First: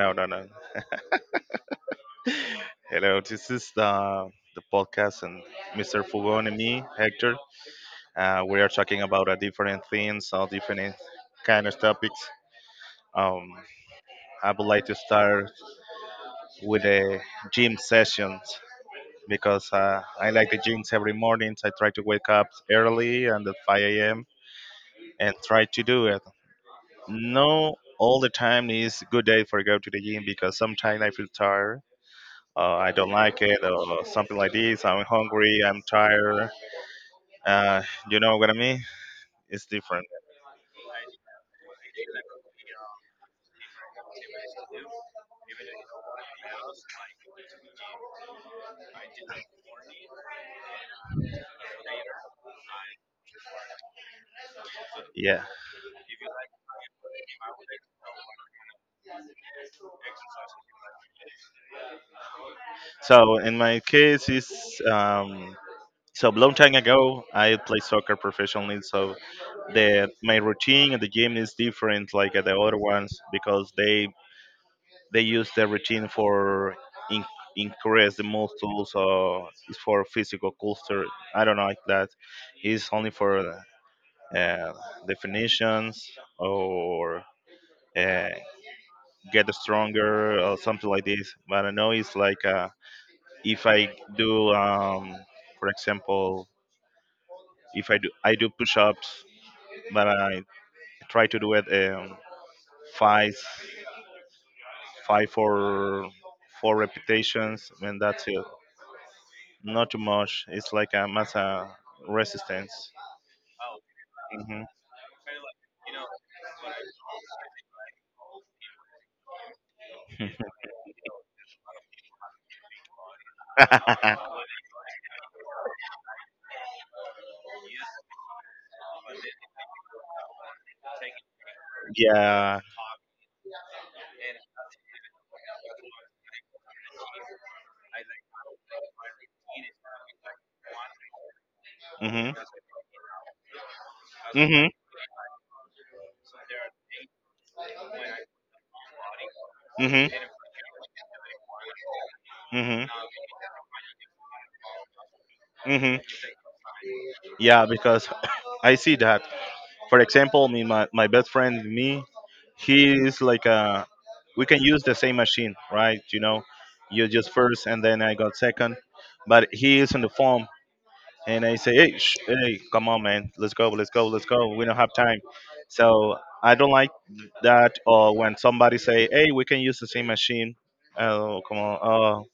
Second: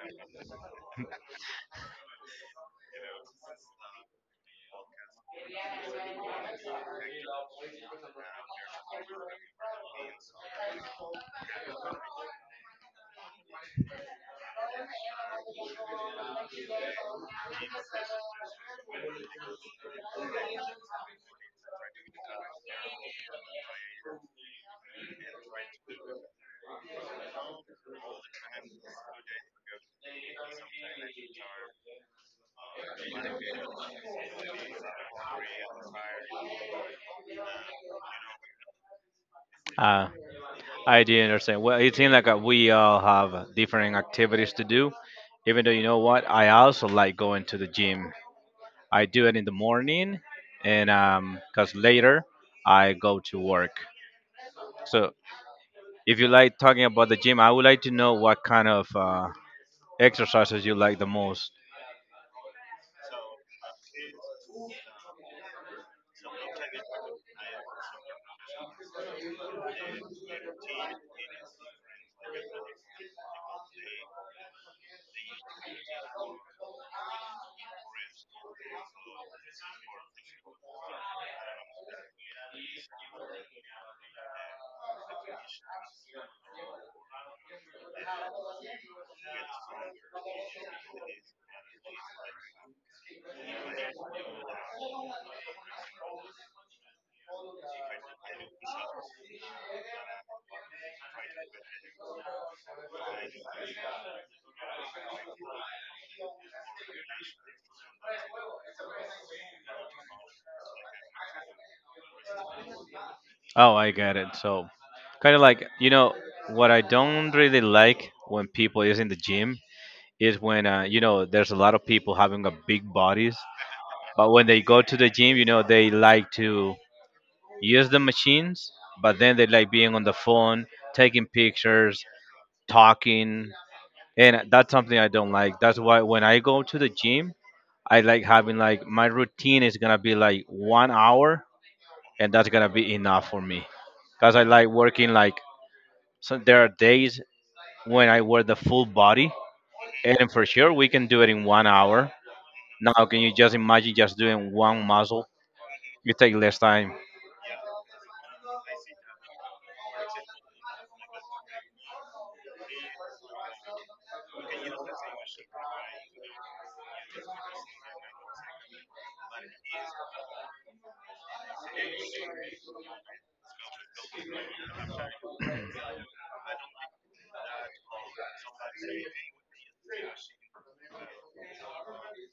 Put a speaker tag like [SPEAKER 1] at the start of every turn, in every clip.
[SPEAKER 1] no, no, no. Hello, this is the podcast, and Mr. Fugon and me, Hector. We are talking about different things, all different kind of topics. Um, I would like to start with the gym sessions because I like the gyms every morning. So I try to wake up early and at 5 a.m. and try to do it. No, all the time is good day for go to the gym because sometimes I feel tired I don't like it, or something like this. I'm hungry, I'm tired. Uh, you know what I mean? It's different.
[SPEAKER 2] Uh, I do understand. Well, it seems like we all have different activities to do. Even though you know what, I also like going to the gym. I do it in the morning, and cause later I go to work. So,
[SPEAKER 1] Yeah.
[SPEAKER 2] if you like talking about the gym, I would like to know what kind of exercises you like the most.
[SPEAKER 1] So in my case, it's so long time ago. I play soccer professionally, so the my routine at the gym is different like at the other ones because they use the routine for in, increase the muscles or it's for physical culture. I don't like that. It's only for uh, definitions or uh, get stronger or something like this. But I know it's like if I do, um, for example, if I do push-ups, but I try to do it five, five or four repetitions, and that's it. Not too much. It's like a mass resistance.
[SPEAKER 2] Oh, I get it.
[SPEAKER 1] hmm
[SPEAKER 2] So, kind of like you know what I don't really like when people is in the gym is when there's a lot of people having a big bodies, but when they go to the gym, they like to use the machines, but then they like being on the phone, taking pictures,
[SPEAKER 1] yeah.
[SPEAKER 2] talking, and that's something I don't like. That's why when I go to the gym, I like having like my routine is gonna be like 1 hour,
[SPEAKER 1] hmm
[SPEAKER 2] and that's gonna be enough for me, cause I
[SPEAKER 1] hmm
[SPEAKER 2] like working like so. There are days when I wear the full body,
[SPEAKER 1] hmm
[SPEAKER 2] and for sure we can do it in 1 hour.
[SPEAKER 1] hmm
[SPEAKER 2] Now, can you just imagine just doing one muscle?
[SPEAKER 1] hmm
[SPEAKER 2] You take less time
[SPEAKER 1] Yeah, because I see that. For example, me, my best friend, me, he is like we can use the same machine, right? You know, you just first and then I got second, but he is on the phone and I say, hey, hey, come on, man, let's go, let's go, let's go. We don't have time. So I don't like that. Or when somebody say, hey, we can use the same machine. Oh, come on. Oh,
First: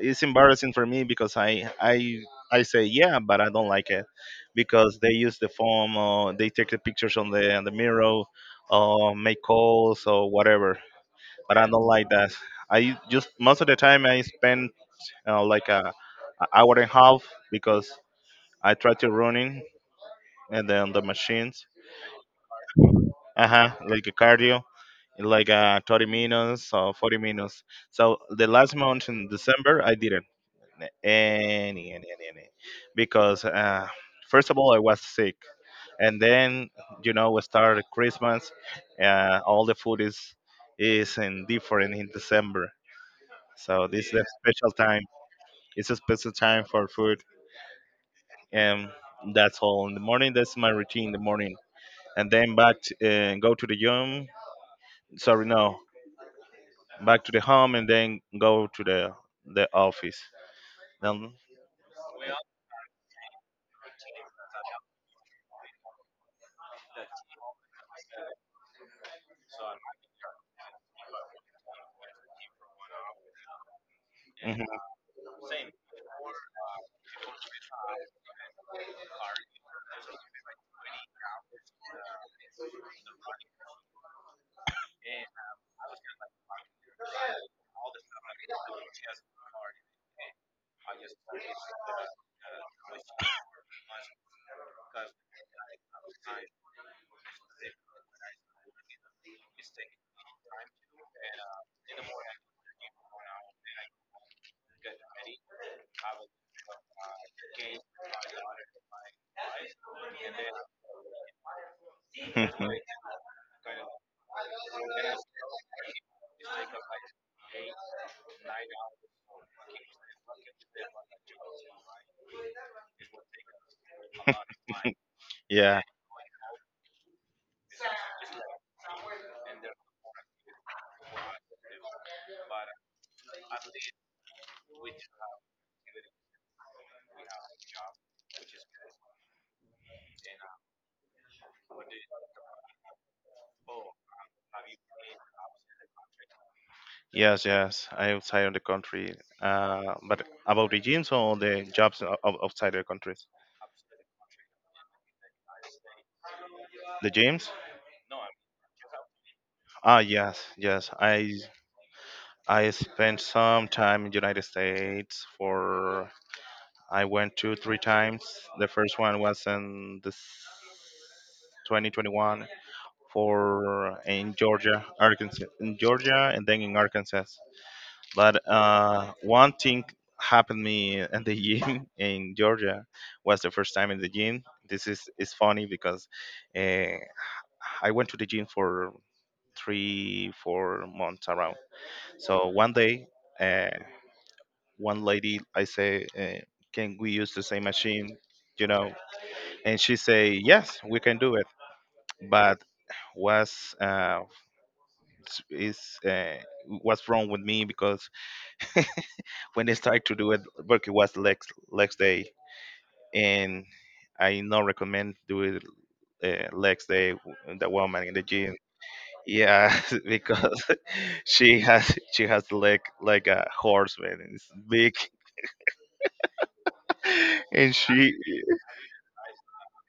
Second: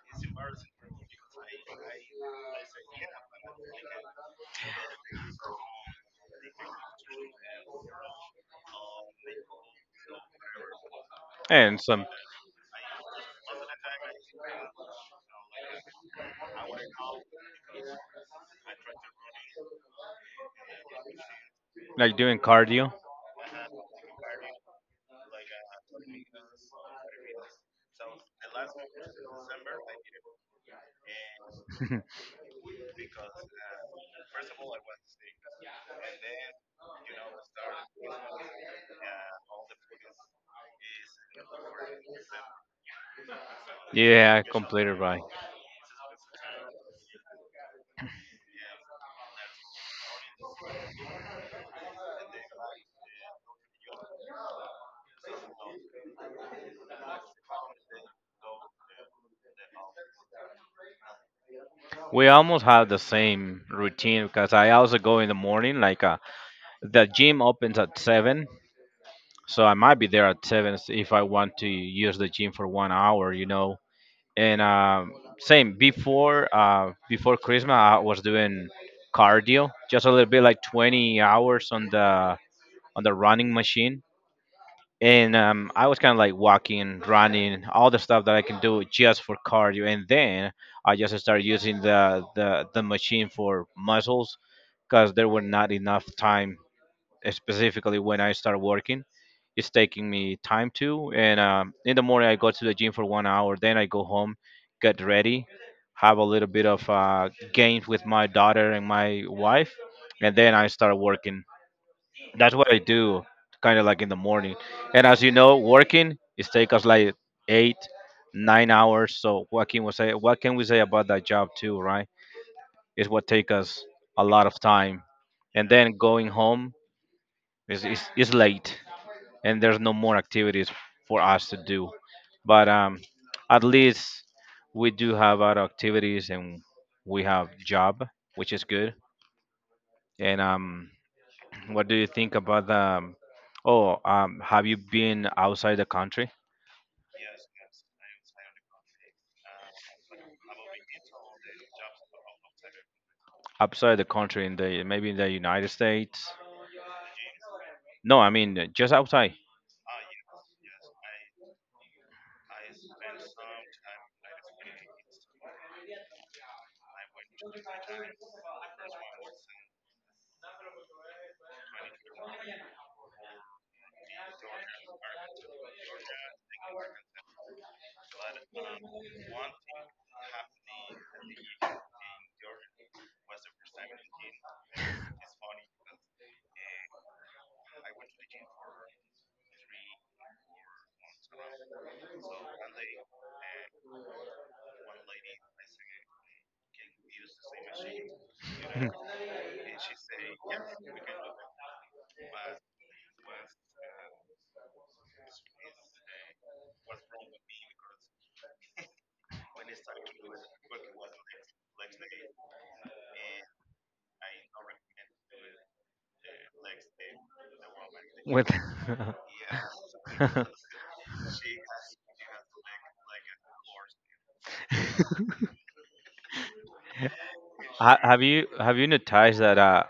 [SPEAKER 1] it's embarrassing for me because I say yeah, but I don't like it because they use the phone or they take the pictures on the mirror, or make calls or whatever. But I
[SPEAKER 2] and
[SPEAKER 1] don't
[SPEAKER 2] some
[SPEAKER 1] like that. I just most of the time I spend like a hour and a half because I try to running and then the machines.
[SPEAKER 2] like doing cardio.
[SPEAKER 1] Uh huh. Like a cardio like 30 minutes or 40 minutes. So the last month in December, I didn't. Any, any. Because first of all, I was sick, and then you know we started Christmas. All the food is in different in December, so this is a
[SPEAKER 2] Yeah,
[SPEAKER 1] special
[SPEAKER 2] completely
[SPEAKER 1] time.
[SPEAKER 2] right.
[SPEAKER 1] It's a special time for food, and that's all. In the morning, that's my routine. In the morning, and then back to, go to the gym. Sorry, no, back to the home, and then go to the office. Then,
[SPEAKER 2] We almost have the same routine because I also go in the morning. Like the gym opens at seven, so I might be there at seven if I want to use the gym for 1 hour. You know, and same before Christmas, I was doing cardio just a little bit, like 20 hours on the running machine, and I was kind of like walking, running, all the stuff that I can do just for cardio, and then I just started using the machine for muscles because there were not enough time, specifically when I started working. It's taking me time to, and in the morning I go to the gym for 1 hour, then I go home, get ready, have a little bit of games with my daughter and my wife, and then I start working. That's
[SPEAKER 1] Mhm.
[SPEAKER 2] what I do, kind of like in the morning. And as you know, working it take us like 8, 9 hours. So what can we say? What can we say about that job too, right? It's what take us a lot of time, and
[SPEAKER 1] Yeah,
[SPEAKER 2] then going home is late, and there's no more activities for us to do. But at least we do have other activities, and we have job, which is good. And What do you think about the? Oh, have you been outside the country?
[SPEAKER 1] yes, yes. I outside of the country. But about the gyms or the jobs outside the countries?
[SPEAKER 2] Outside the country, in the maybe in the United States?
[SPEAKER 1] The gyms?
[SPEAKER 2] No, I mean just outside.
[SPEAKER 1] Ah, yes, yes. I spent some time in United States for I went two, three times. The first one was in this 2021 for in Georgia, Arkansas, in Georgia, and then in Arkansas. But one thing happened me at the gym in Georgia was the first time in the gym. This is funny because uh, I went to the gym for three, 4 months around. So one day, uh, one lady, I say, "Can we use the same machine?" You know, and she say, "Yes, we can do it." But was s- is uh, what's wrong with me because when they started to do work it was legs day and I not recommend doing legs day the woman in the
[SPEAKER 2] With
[SPEAKER 1] gym. Yeah,
[SPEAKER 2] Ha-
[SPEAKER 1] because she has leg like a horse, man. It's big, and she
[SPEAKER 2] have you noticed that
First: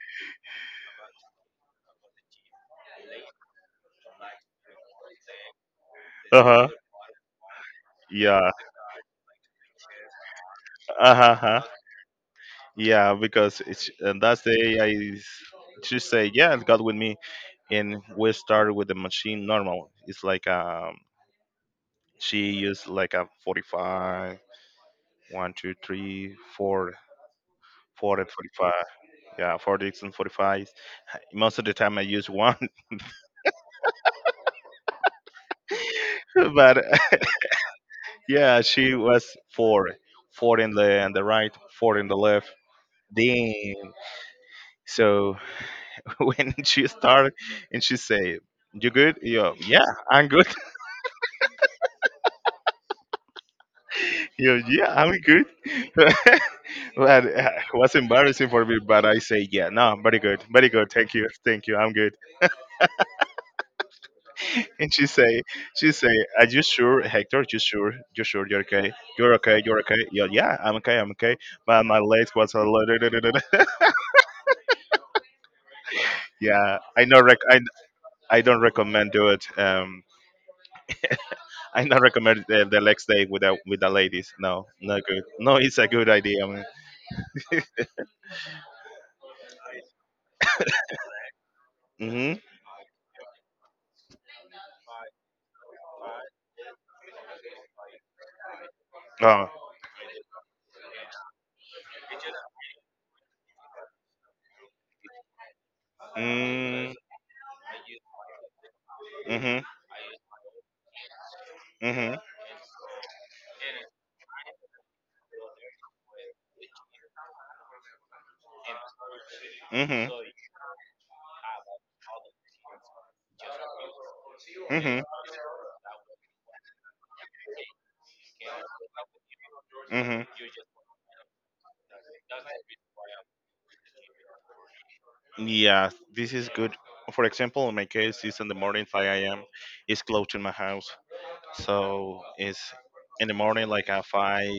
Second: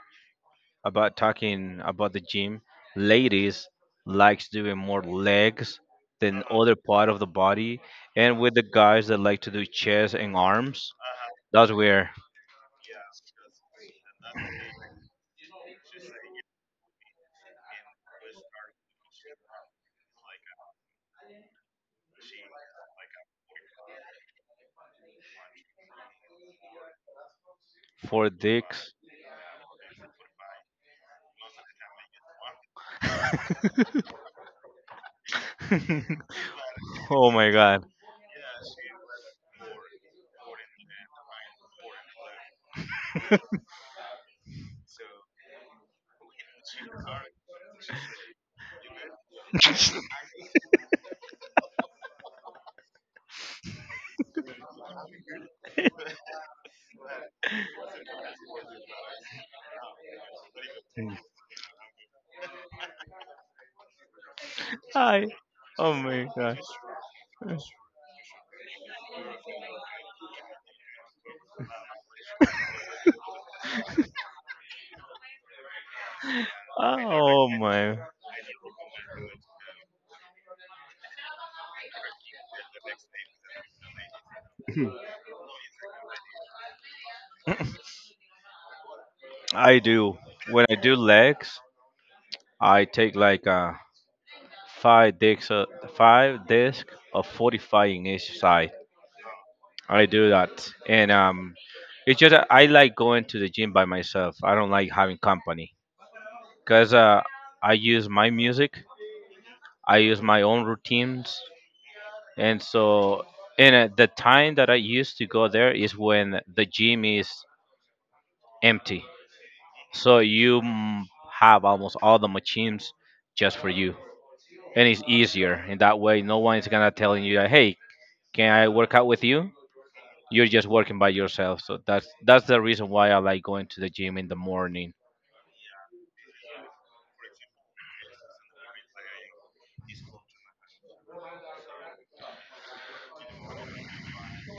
[SPEAKER 2] about talking about the gym, ladies likes doing more legs than
[SPEAKER 1] uh huh
[SPEAKER 2] other part of the body, and
[SPEAKER 1] yeah
[SPEAKER 2] with the guys that like to do chest and arms.
[SPEAKER 1] uh huh
[SPEAKER 2] That's where
[SPEAKER 1] yeah because it's and that day I she say yeah God with me and we started with the machine normal. It's like she used like a 45, 1 2 3 4 4 and
[SPEAKER 2] for
[SPEAKER 1] 45.
[SPEAKER 2] dicks.
[SPEAKER 1] Yeah, 40s and 45s. Most of the time I use one, but
[SPEAKER 2] Oh my god.
[SPEAKER 1] yeah, she was four, four in the right, four in the left. Damn. So when she started and she said, "You good?" Yo, yeah, I'm good. Yo, yeah, I'm good. But it was embarrassing for me, but I say, "Yeah, no, very good, very good. Thank you, thank you. I'm good." And she say, are you sure, Hector? You sure? You sure? You're okay? You're okay? You're okay? Yeah, yeah, I'm okay. I'm okay. My legs was a little. Yeah,
[SPEAKER 2] Oh my.
[SPEAKER 1] I don't recommend do it. I not recommend the next day with the ladies. No, not good. No, it's a good idea. Man.
[SPEAKER 2] I do. When I do legs,
[SPEAKER 1] Mhm.
[SPEAKER 2] I take like five discs, uh, five disc of 45 in each side.
[SPEAKER 1] Oh.
[SPEAKER 2] I do that, and it's just that I like going to the gym by myself. I don't like having company because
[SPEAKER 1] Mm.
[SPEAKER 2] I use my music,
[SPEAKER 1] Mhm.
[SPEAKER 2] I use my own routines,
[SPEAKER 1] Mhm.
[SPEAKER 2] and so and the time that I used to go there is when the gym is empty.
[SPEAKER 1] Mhm.
[SPEAKER 2] So you have almost all the machines just for you, and it's easier in that way. No one is gonna telling you that, hey, can I work out with you?
[SPEAKER 1] Mhm.
[SPEAKER 2] You're just working by yourself. So that's the reason why I like going to the gym in the morning.
[SPEAKER 1] Yeah, this is good. For example, in my case, it's in the morning, 5 a.m. It's close to my house, so it's in the morning, like at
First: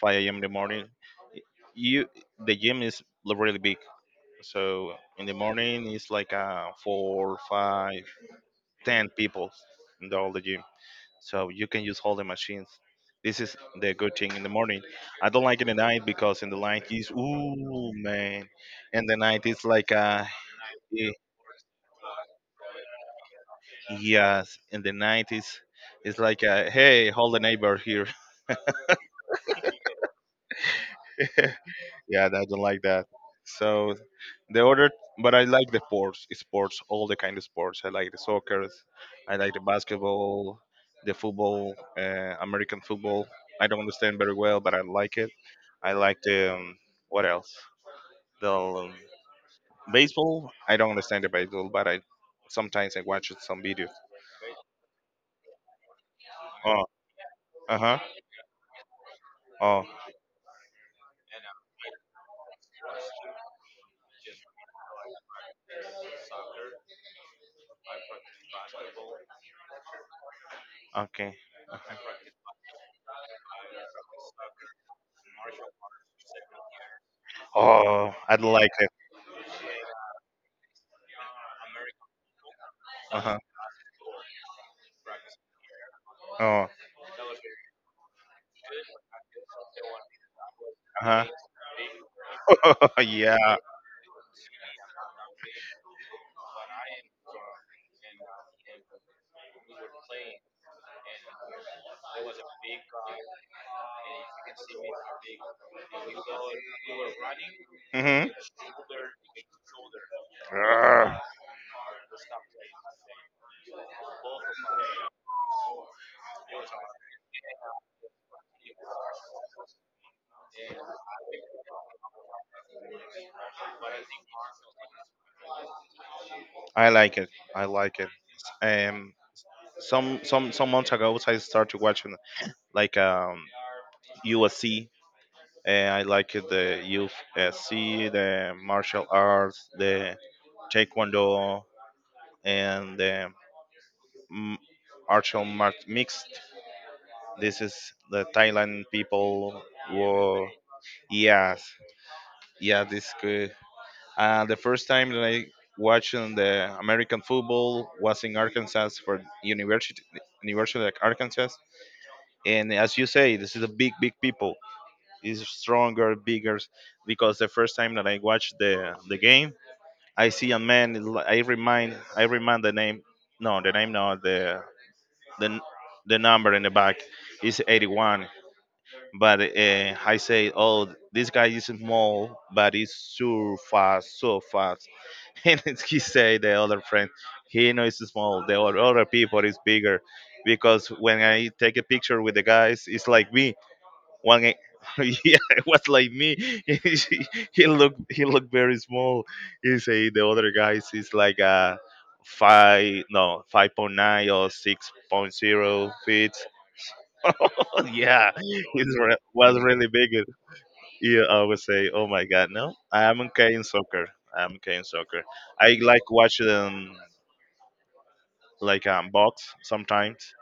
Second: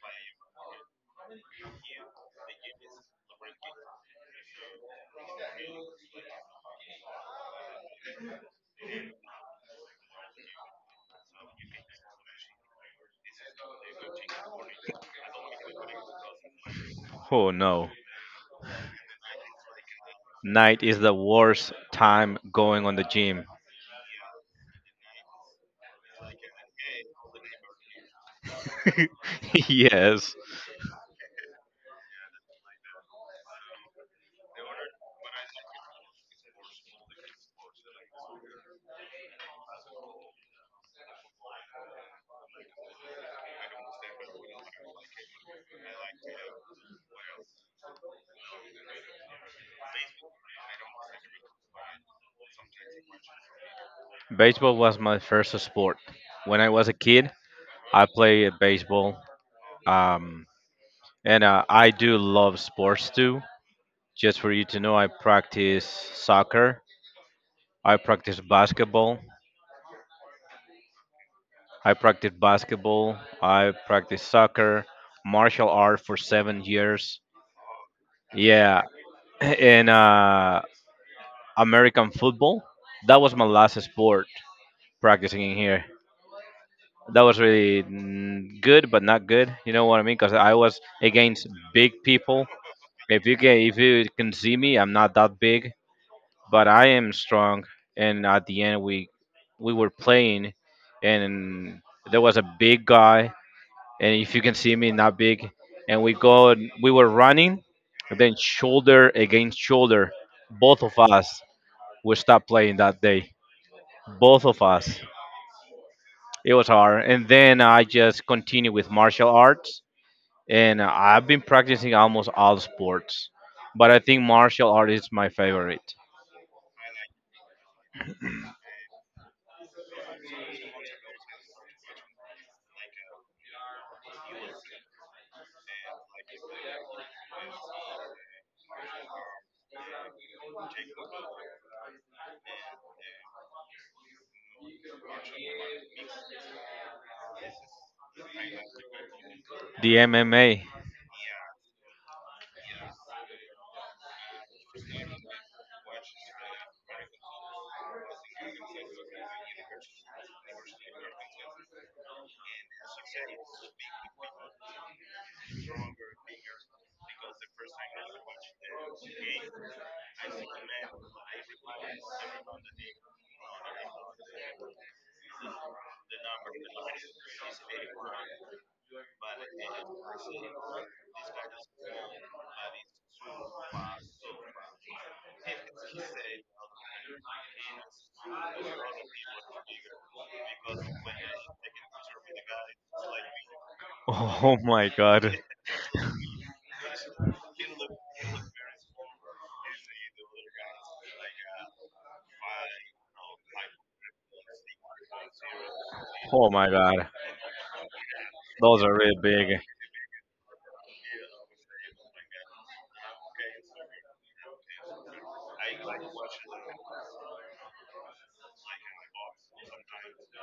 [SPEAKER 1] 5 a.m. in the morning. You the gym is really big, so in the morning it's like four, five, ten people in the whole gym. So you can use all the machines. This is the good thing in the morning. I don't like in the night because in the night is
[SPEAKER 2] Oh no,
[SPEAKER 1] ooh man, in the night it's like
[SPEAKER 2] night is
[SPEAKER 1] eh,
[SPEAKER 2] the worst time going on the gym.
[SPEAKER 1] yes in the 90s it's like hey hold the neighbor here
[SPEAKER 2] Yes,
[SPEAKER 1] yeah, I don't like that. So the other but I like the sports all the kind of sports. I like the soccer, I like the basketball, the football, American football. I don't understand very well but I like it. I like the what else, the baseball. I don't understand the baseball but I sometimes I watch some videos.
[SPEAKER 2] baseball was my first sport. When I
[SPEAKER 1] Oh.
[SPEAKER 2] was a kid,
[SPEAKER 1] Uh-huh.
[SPEAKER 2] I played baseball,
[SPEAKER 1] Oh.
[SPEAKER 2] um, and I do love sports too. Just for you to know, I practice soccer, I practice basketball,
[SPEAKER 1] Okay.
[SPEAKER 2] I practice basketball, I practice soccer, martial art for 7 years.
[SPEAKER 1] Oh, I don't like
[SPEAKER 2] Yeah,
[SPEAKER 1] it.
[SPEAKER 2] and American football.
[SPEAKER 1] Uh
[SPEAKER 2] That was
[SPEAKER 1] huh.
[SPEAKER 2] my last sport practicing in here.
[SPEAKER 1] Oh.
[SPEAKER 2] That was really good, but not good. You know what I mean? Because I was
[SPEAKER 1] Uh huh.
[SPEAKER 2] against big people. If you
[SPEAKER 1] Yeah.
[SPEAKER 2] can, if you can see me, I'm not that big, but I am strong. And at the end, we were playing, and there was a big guy, and if you can see me, not big, and we go and we were running, and
[SPEAKER 1] hmm
[SPEAKER 2] then shoulder against shoulder, both of
[SPEAKER 1] Grr.
[SPEAKER 2] us we stopped playing that day, both of us. It was hard, and then I just continued with martial arts, and I've been practicing almost all sports, but I think martial art is my favorite.
[SPEAKER 1] I like it. I like it. Um, some months ago, I started watching like USC. And I like it, the UFC, the martial arts, the taekwondo, and the m- martial art mixed. This is the Thailand people.
[SPEAKER 2] The
[SPEAKER 1] Whoa.
[SPEAKER 2] MMA.
[SPEAKER 1] Yes. Yeah. This good. The first time that I watched on the American football was in Arkansas for University of Arkansas. And as you say, this is a big, big people. It's stronger, bigger. Because the first time that I watched the game, I see a man. I remind the name. No, the name, no, the n- the number in the back is 81. But I say, oh, this guy is small, but he's so fast, so fast, and he say the other friend he knows is small the other people is bigger because when I take a picture with the guys it's like me one guy-
[SPEAKER 2] Oh my god.
[SPEAKER 1] yeah it was like me he he look very small. He say the other guys is like a five no 5.9 or six point zero feet.
[SPEAKER 2] Oh my god,
[SPEAKER 1] Yeah,
[SPEAKER 2] those are really
[SPEAKER 1] it
[SPEAKER 2] big.
[SPEAKER 1] was really big. You always say, "Oh my God, no! I am okay in soccer. I am okay in soccer. I like watching like box sometimes,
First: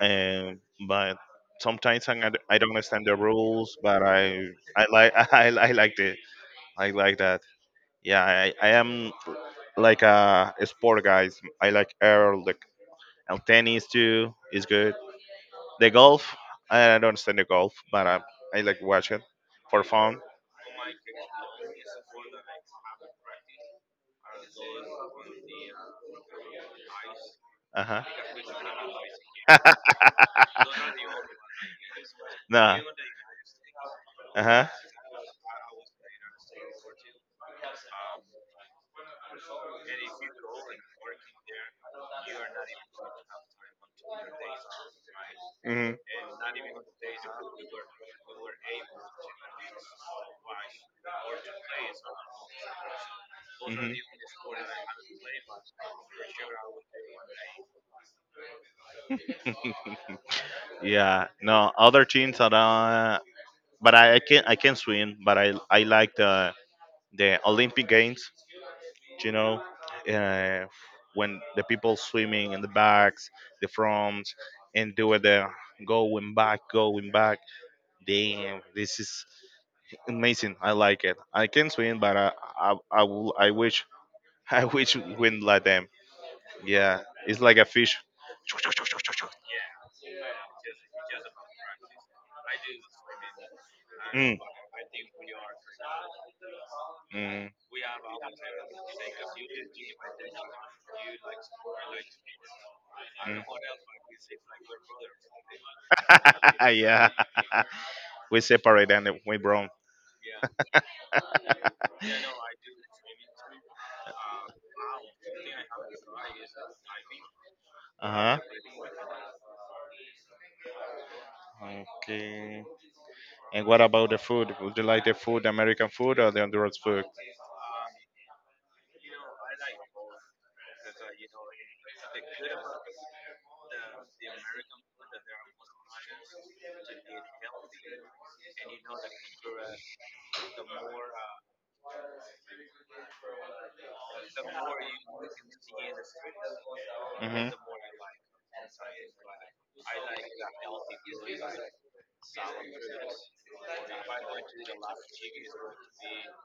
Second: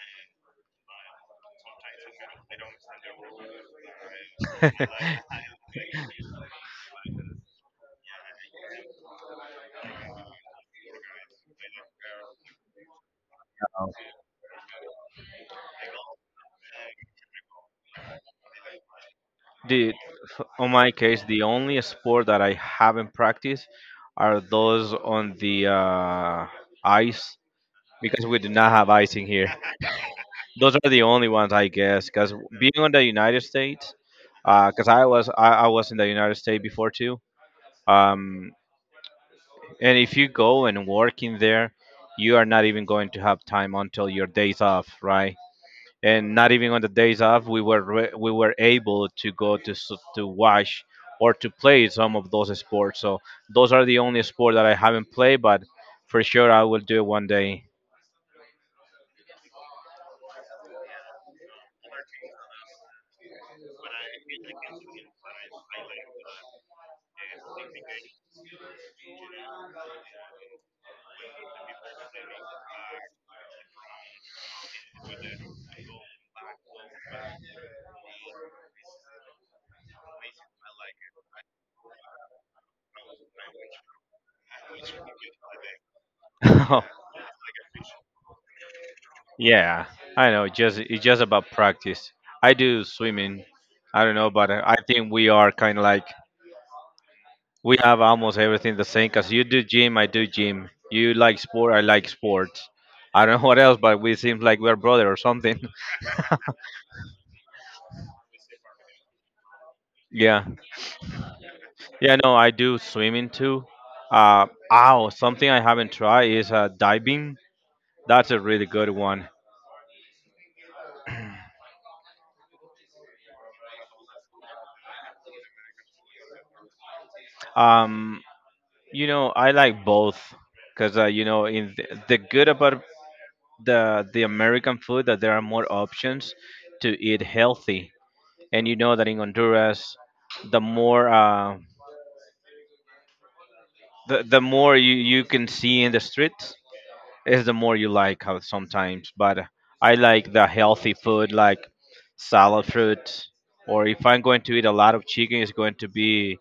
[SPEAKER 1] and but sometimes I don't understand the rules. But I like I like it. I like that. Yeah, I am like a sport guys. I like air like and tennis
[SPEAKER 2] Um,
[SPEAKER 1] too is good. The golf I don't understand the golf, but I like watch it for
[SPEAKER 2] the
[SPEAKER 1] fun.
[SPEAKER 2] on my case, the only sport that I haven't practiced are those on the ice
[SPEAKER 1] Uh
[SPEAKER 2] because we do not have ice in here.
[SPEAKER 1] huh.
[SPEAKER 2] Those are the only ones I guess. Because being
[SPEAKER 1] Nah.
[SPEAKER 2] on the United States,
[SPEAKER 1] Uh huh.
[SPEAKER 2] because I was in the United States before too. Um, and if you go and work in there, you are not even going to have time until your days off, right?
[SPEAKER 1] hmm
[SPEAKER 2] And not even on the days off, we were able to
[SPEAKER 1] hmm
[SPEAKER 2] watch or to play some of those sports. So those are the only sport that I haven't played, but for sure I will do it one day.
[SPEAKER 1] yeah. No, other teams are. But I can swim. But I like the Olympic Games. You know, uh, when the people swimming in the backs, the fronts, and do the going back, going back. Damn, this is amazing. I like it. I can swim, but I will. I wish I wish wind like them. Yeah, it's like a fish.
[SPEAKER 2] Yeah, I know. Just it's just about practice. I do swimming. I don't know,
[SPEAKER 1] Mm,
[SPEAKER 2] but I think we are kind of like
[SPEAKER 1] mm. mm.
[SPEAKER 2] we have almost everything the same. Cause you do gym, I do gym. You like sport, I like sports. I don't know what else, but we seem like we're brother or something.
[SPEAKER 1] yeah, we separate and we brown.
[SPEAKER 2] Yeah, yeah. No, I do swimming too. Uh, ow, something I haven't tried is diving. That's
[SPEAKER 1] Uh
[SPEAKER 2] a really good one.
[SPEAKER 1] huh. Okay. And what about the food? Would you like the food, American food or the Honduras food?
[SPEAKER 2] Um, I like both because in the good about the American food that there are more options to eat healthy. And you know that in Honduras, the more the more you can see in the streets
[SPEAKER 1] hmm
[SPEAKER 2] is the more you like how sometimes. But I like the healthy food like salad fruits or if I'm going to eat a lot of chicken it's going to be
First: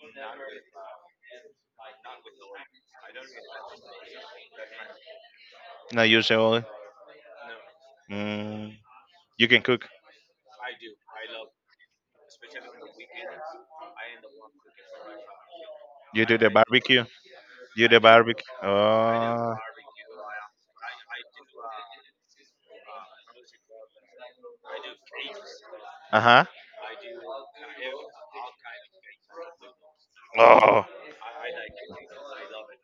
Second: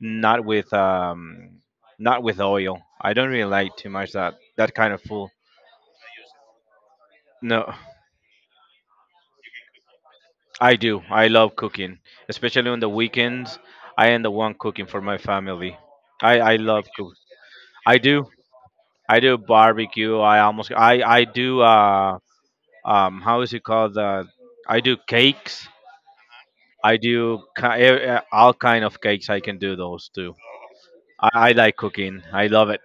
[SPEAKER 2] not with oil. I don't really like too much that kind of food.
[SPEAKER 1] Not usually.
[SPEAKER 2] No.
[SPEAKER 1] Mm. You can cook.
[SPEAKER 2] I do. I love cooking, especially on the weekends. I am the one cooking for my family.
[SPEAKER 1] You
[SPEAKER 2] I
[SPEAKER 1] do the
[SPEAKER 2] I love
[SPEAKER 1] barbecue.
[SPEAKER 2] cook.
[SPEAKER 1] You
[SPEAKER 2] I
[SPEAKER 1] the
[SPEAKER 2] do.
[SPEAKER 1] barbecue.
[SPEAKER 2] I do
[SPEAKER 1] Oh.
[SPEAKER 2] barbecue. I almost. I do. How is it called? I do cakes.
[SPEAKER 1] Uh huh.
[SPEAKER 2] I do all kind of cakes. I can do those too.
[SPEAKER 1] Oh.
[SPEAKER 2] I like cooking. I love it.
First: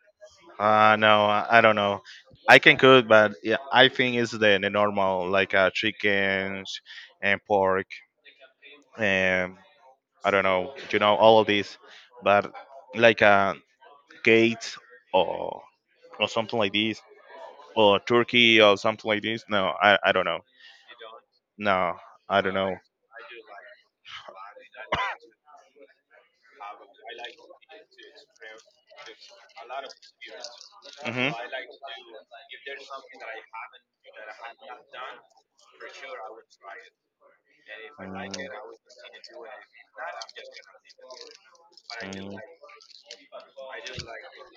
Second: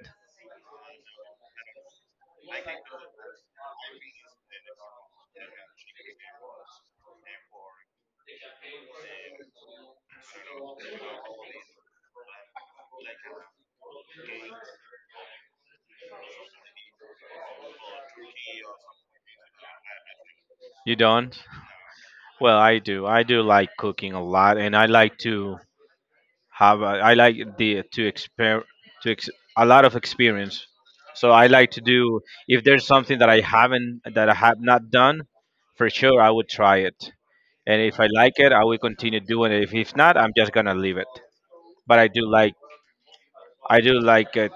[SPEAKER 1] No, I don't know. I can cook, but yeah, I think it's the normal, like chickens and pork. Um, I don't know, you know, all of this, but like Gates or or something like this, or Turkey or something like this. No, I don't know.
[SPEAKER 2] You don't?
[SPEAKER 1] No, I don't
[SPEAKER 2] Well,
[SPEAKER 1] know.
[SPEAKER 2] I do. I do like cooking a lot, and I like to. Have a, I like the to exper to ex, a lot of experience.
[SPEAKER 1] hmm
[SPEAKER 2] So I like to do if there's something that I have not done, for sure I would try it. And if I like it, I will continue doing it. If not, I'm just gonna leave it. But
[SPEAKER 1] Mm.
[SPEAKER 2] I do like it,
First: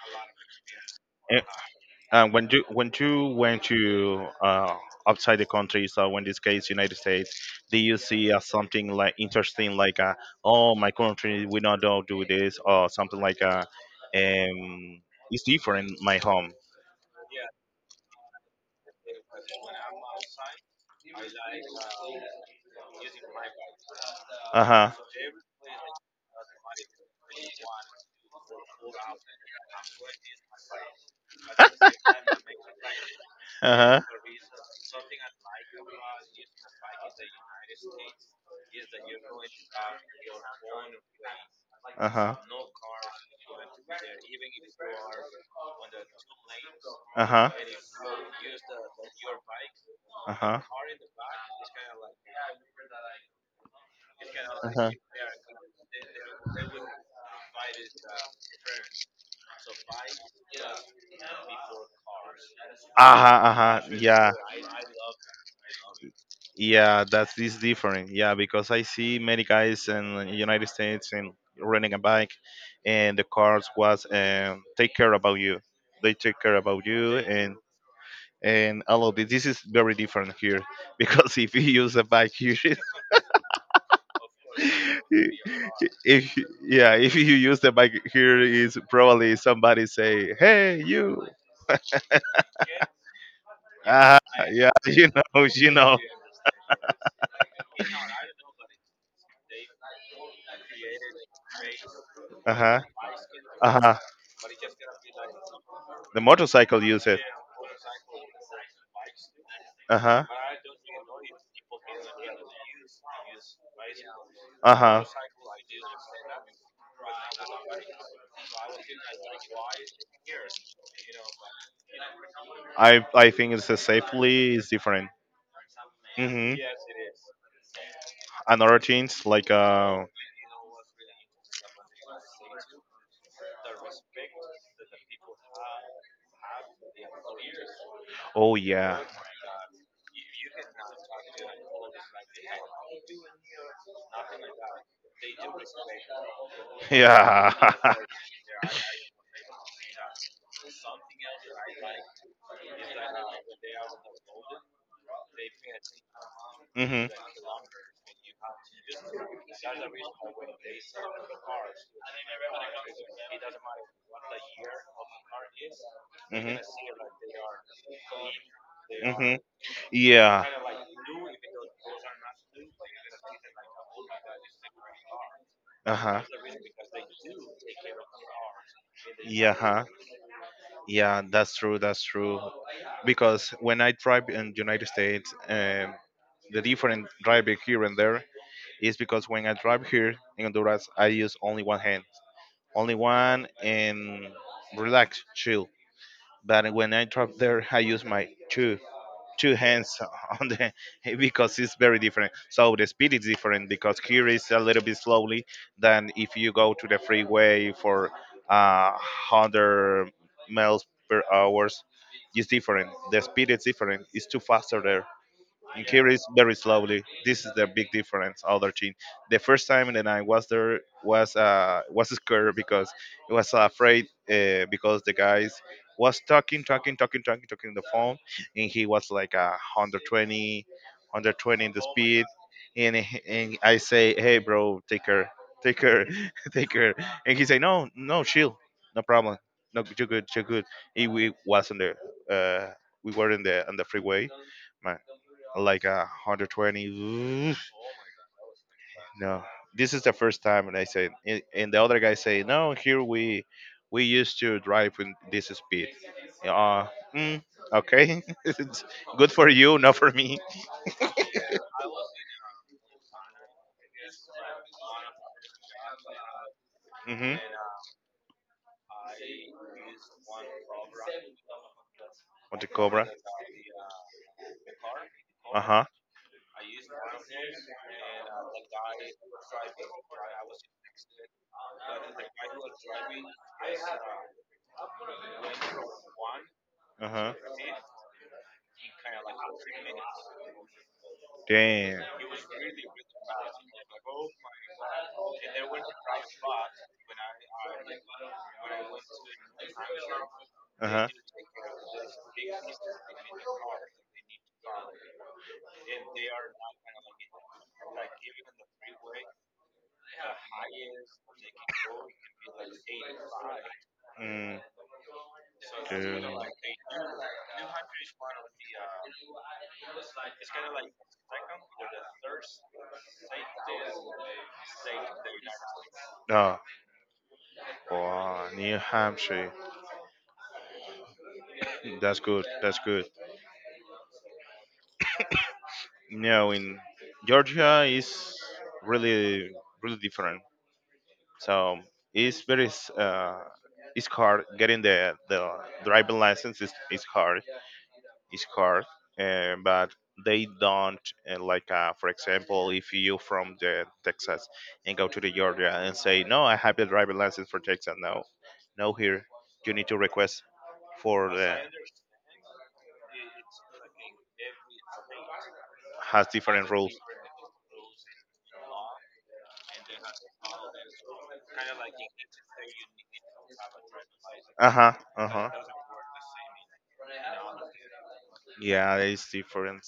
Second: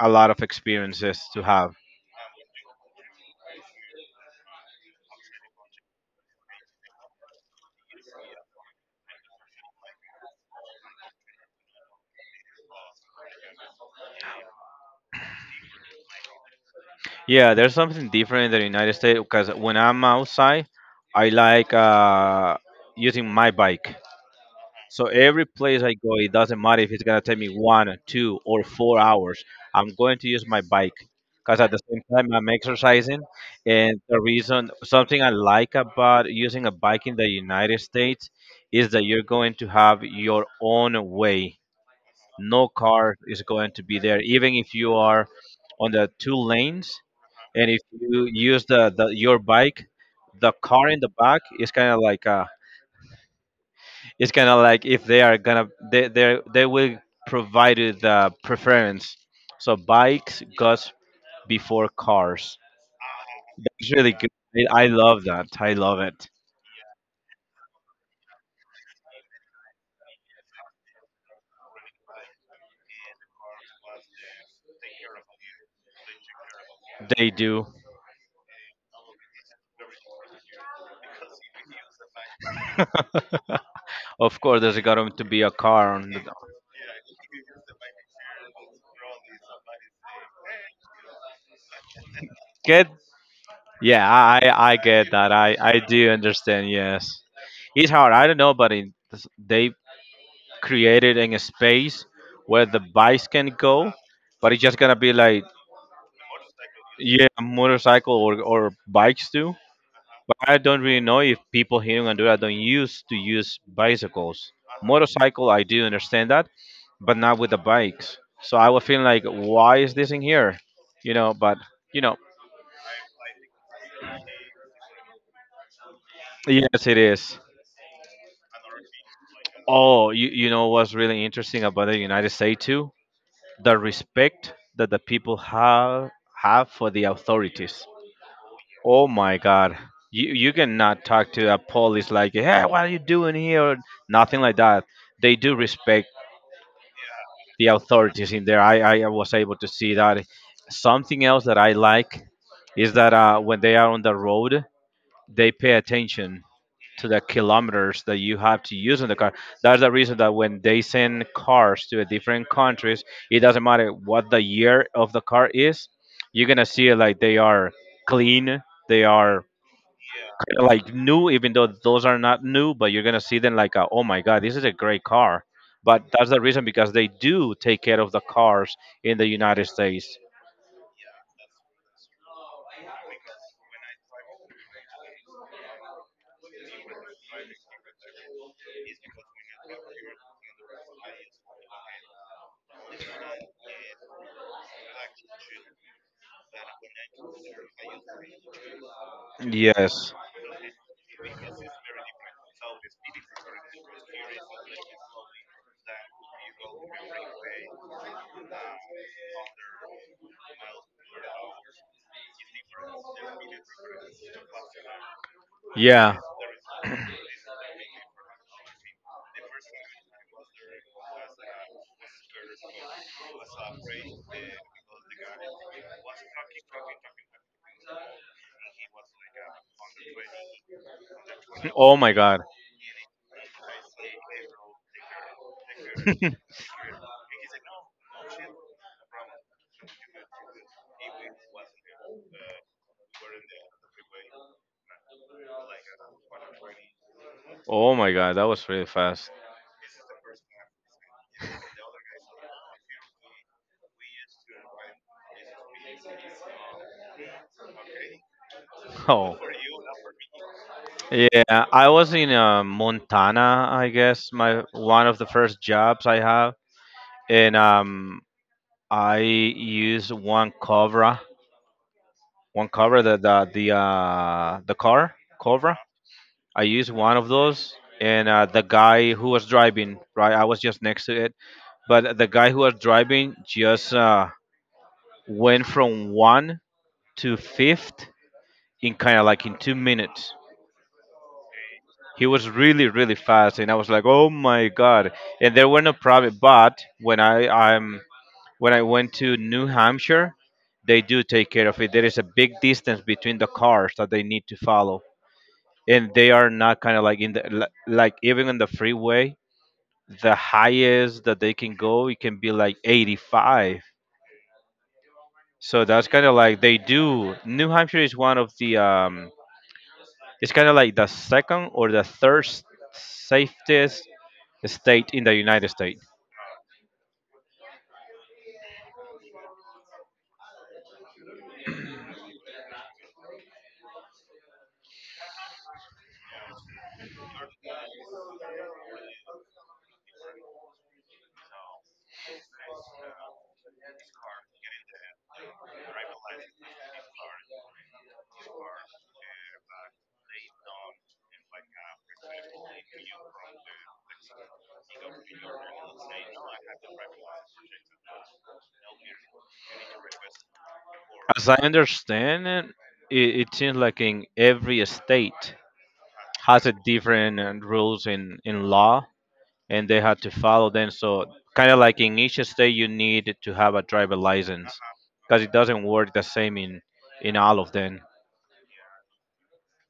[SPEAKER 2] a lot of experiences
[SPEAKER 1] Mm.
[SPEAKER 2] to have.
[SPEAKER 1] And when you went to outside the country, so in this case United States, do you see something like interesting, like oh, my country we not don't do this, or something like um, it's different my home.
[SPEAKER 2] Yeah, there's something different in the United States because when I'm outside, I like using my bike.
[SPEAKER 1] Uh huh.
[SPEAKER 2] So every place I go, it doesn't matter if it's gonna take me 1, 2, or 4 hours. I'm going to use my bike because at the same time I'm exercising.
[SPEAKER 1] Uh
[SPEAKER 2] And
[SPEAKER 1] huh.
[SPEAKER 2] the reason, something I like about using a bike in the United States is that you're going to have your own way.
[SPEAKER 1] Uh huh.
[SPEAKER 2] No car is going to be there, even if you are on the two lanes.
[SPEAKER 1] Uh huh.
[SPEAKER 2] And if you use the your bike,
[SPEAKER 1] Uh
[SPEAKER 2] the
[SPEAKER 1] huh.
[SPEAKER 2] car in the back is kind of like it's kind of like
[SPEAKER 1] Uh
[SPEAKER 2] if they are gonna they will provide you
[SPEAKER 1] huh.
[SPEAKER 2] the preference so bikes goes before cars.
[SPEAKER 1] Uh-huh, uh-huh.
[SPEAKER 2] It's really
[SPEAKER 1] Yeah.
[SPEAKER 2] good. I love that. I love it.
[SPEAKER 1] Yeah, that is different. Yeah, because I see many guys in the United States and renting a bike, and the cars was take care about you. They take care about you
[SPEAKER 2] They
[SPEAKER 1] and
[SPEAKER 2] do.
[SPEAKER 1] and all of this. This is very different here because if you use a bike here,
[SPEAKER 2] Of course there's going to be a car on the
[SPEAKER 1] if yeah, if you use the bike here, is probably somebody say, "Hey, you."
[SPEAKER 2] get yeah
[SPEAKER 1] Uh, yeah.
[SPEAKER 2] I get that. i i do understand, yes. It's hard. I don't know, but they created in a space
[SPEAKER 1] Uh
[SPEAKER 2] where the
[SPEAKER 1] huh.
[SPEAKER 2] bikes can
[SPEAKER 1] Uh
[SPEAKER 2] go,
[SPEAKER 1] huh.
[SPEAKER 2] but it's just gonna be like,
[SPEAKER 1] The motorcycle use it.
[SPEAKER 2] yeah, motorcycle or bikes too.
[SPEAKER 1] Uh huh.
[SPEAKER 2] But I don't really know if people here in Honduras don't used to use bicycles.
[SPEAKER 1] Uh huh.
[SPEAKER 2] Motorcycle, I do understand that, but not with the bikes. So I was feeling like, why is this in here? But you know,
[SPEAKER 1] I think it's a safely is different. Mm-hmm.
[SPEAKER 2] yes, it is.
[SPEAKER 1] And other things like.
[SPEAKER 2] Oh, you know what's really interesting about the United States too? The respect that the people have for the authorities.
[SPEAKER 1] Oh, yeah.
[SPEAKER 2] Oh my God. You cannot talk to a police like, hey, what are you doing here? Nothing like that. They do respect
[SPEAKER 1] Yeah.
[SPEAKER 2] the authorities in there. I was able to see that. Something else that I like is that when they are on the road, they pay attention
[SPEAKER 1] Mm-hmm.
[SPEAKER 2] to the kilometers that you have to use in the car. That's the reason that when they send cars to different countries, it doesn't matter what the year of the car is, you're
[SPEAKER 1] Mm-hmm.
[SPEAKER 2] gonna see like they are clean, they
[SPEAKER 1] Mm-hmm.
[SPEAKER 2] are
[SPEAKER 1] Yeah.
[SPEAKER 2] like new, even though those are not new, but you're gonna see them like, oh my god, this is a great car.
[SPEAKER 1] Uh
[SPEAKER 2] But
[SPEAKER 1] huh.
[SPEAKER 2] that's the reason because they do take care of the cars in the
[SPEAKER 1] Yeah
[SPEAKER 2] United
[SPEAKER 1] huh.
[SPEAKER 2] States.
[SPEAKER 1] Yeah, that's true. That's true. Because when I drive in United States, the different driving here and there is because when I drive here in Honduras, I use only one hand, only one, and relax, chill. But when I drive there, I use my two hands
[SPEAKER 2] Yes.
[SPEAKER 1] on the because it's very different. So the speed is different because here is a little bit slowly than if you go to the freeway for uh, 100 miles per hours. It's different. The speed is different. It's too faster there and
[SPEAKER 2] Yeah.
[SPEAKER 1] carries very slowly. This is the big difference. Other team, the first time that I was there was scared because I was afraid because the guys was talking, talking, talking, talking, talking on the phone, and he was like 120, 120 in the
[SPEAKER 2] Oh my
[SPEAKER 1] speed,
[SPEAKER 2] god.
[SPEAKER 1] and I say, hey bro, take care, take care, and he say, no, no, chill, no problem, no, you're good, you're good. And uh we were in the on the freeway, like a 120.
[SPEAKER 2] Oh my god, that was really fast.
[SPEAKER 1] No, this is the first time. And I said, and the other guy say, no, here we used to drive with this speed. Yeah, mm, okay. It's good
[SPEAKER 2] Oh.
[SPEAKER 1] for you, not for me.
[SPEAKER 2] Yeah, I was in Montana, I guess, my one of the first jobs I have,
[SPEAKER 1] Mm-hmm.
[SPEAKER 2] and I used
[SPEAKER 1] What
[SPEAKER 2] one
[SPEAKER 1] the
[SPEAKER 2] Cobra,
[SPEAKER 1] cobra?
[SPEAKER 2] the the car Cobra,
[SPEAKER 1] Uh-huh.
[SPEAKER 2] I used one of those, and the guy who was driving, right, I was just next to it, but the guy who was driving just went from one
[SPEAKER 1] Uh-huh.
[SPEAKER 2] to fifth in kind of like in 2 minutes.
[SPEAKER 1] Damn.
[SPEAKER 2] He was really, really fast, and I was like, "Oh my god!" And there were no problem. But when I went to New Hampshire,
[SPEAKER 1] Uh
[SPEAKER 2] they
[SPEAKER 1] huh.
[SPEAKER 2] do take care of it. There is a big distance between the cars that they need to follow, and they are not kind of like in the like even on the freeway the highest that they can go it can be like 85,
[SPEAKER 1] Mm,
[SPEAKER 2] so that's kind
[SPEAKER 1] dude.
[SPEAKER 2] of like they do. New Hampshire is one of the it's kind of like the second or the third safest state in the United States,
[SPEAKER 1] Oh, wow, New Hampshire. That's good. That's good. No, in Georgia is really, really different. So it's very it's hard getting the driving license is hard. It's hard, but they don't, like for example if you from the Texas and go to the Georgia and say, no, I have the driving license for Texas. No, no, here you need to request for
[SPEAKER 2] as I
[SPEAKER 1] the.
[SPEAKER 2] understand it. It seems like in every state
[SPEAKER 1] Has
[SPEAKER 2] has
[SPEAKER 1] different
[SPEAKER 2] a
[SPEAKER 1] rules.
[SPEAKER 2] different rules in law, and they had to follow them, so kind of like in each state you need to have a driver license
[SPEAKER 1] Uh huh. Uh
[SPEAKER 2] because
[SPEAKER 1] huh.
[SPEAKER 2] it doesn't work the same in all of them.
[SPEAKER 1] Yeah, it's different.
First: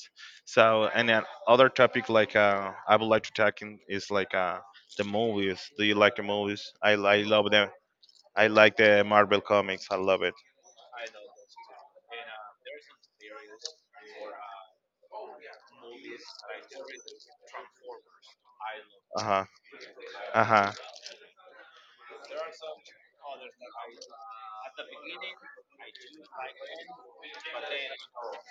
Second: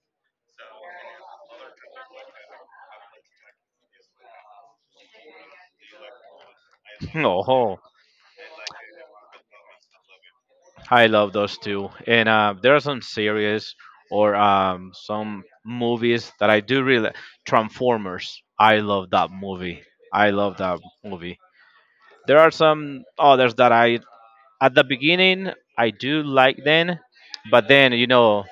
[SPEAKER 1] So, and then other topic like I would like to talk in is like the movies. Do you like the movies? I love them.
[SPEAKER 2] Oh,
[SPEAKER 1] I like the Marvel comics. I love it.
[SPEAKER 2] I love those two. And there are some series or some movies that I do really. Transformers. I love
[SPEAKER 1] Uh
[SPEAKER 2] that
[SPEAKER 1] huh.
[SPEAKER 2] movie. I
[SPEAKER 1] Uh
[SPEAKER 2] love
[SPEAKER 1] huh.
[SPEAKER 2] that movie. There are some others that I at the beginning I do like then, but then you know,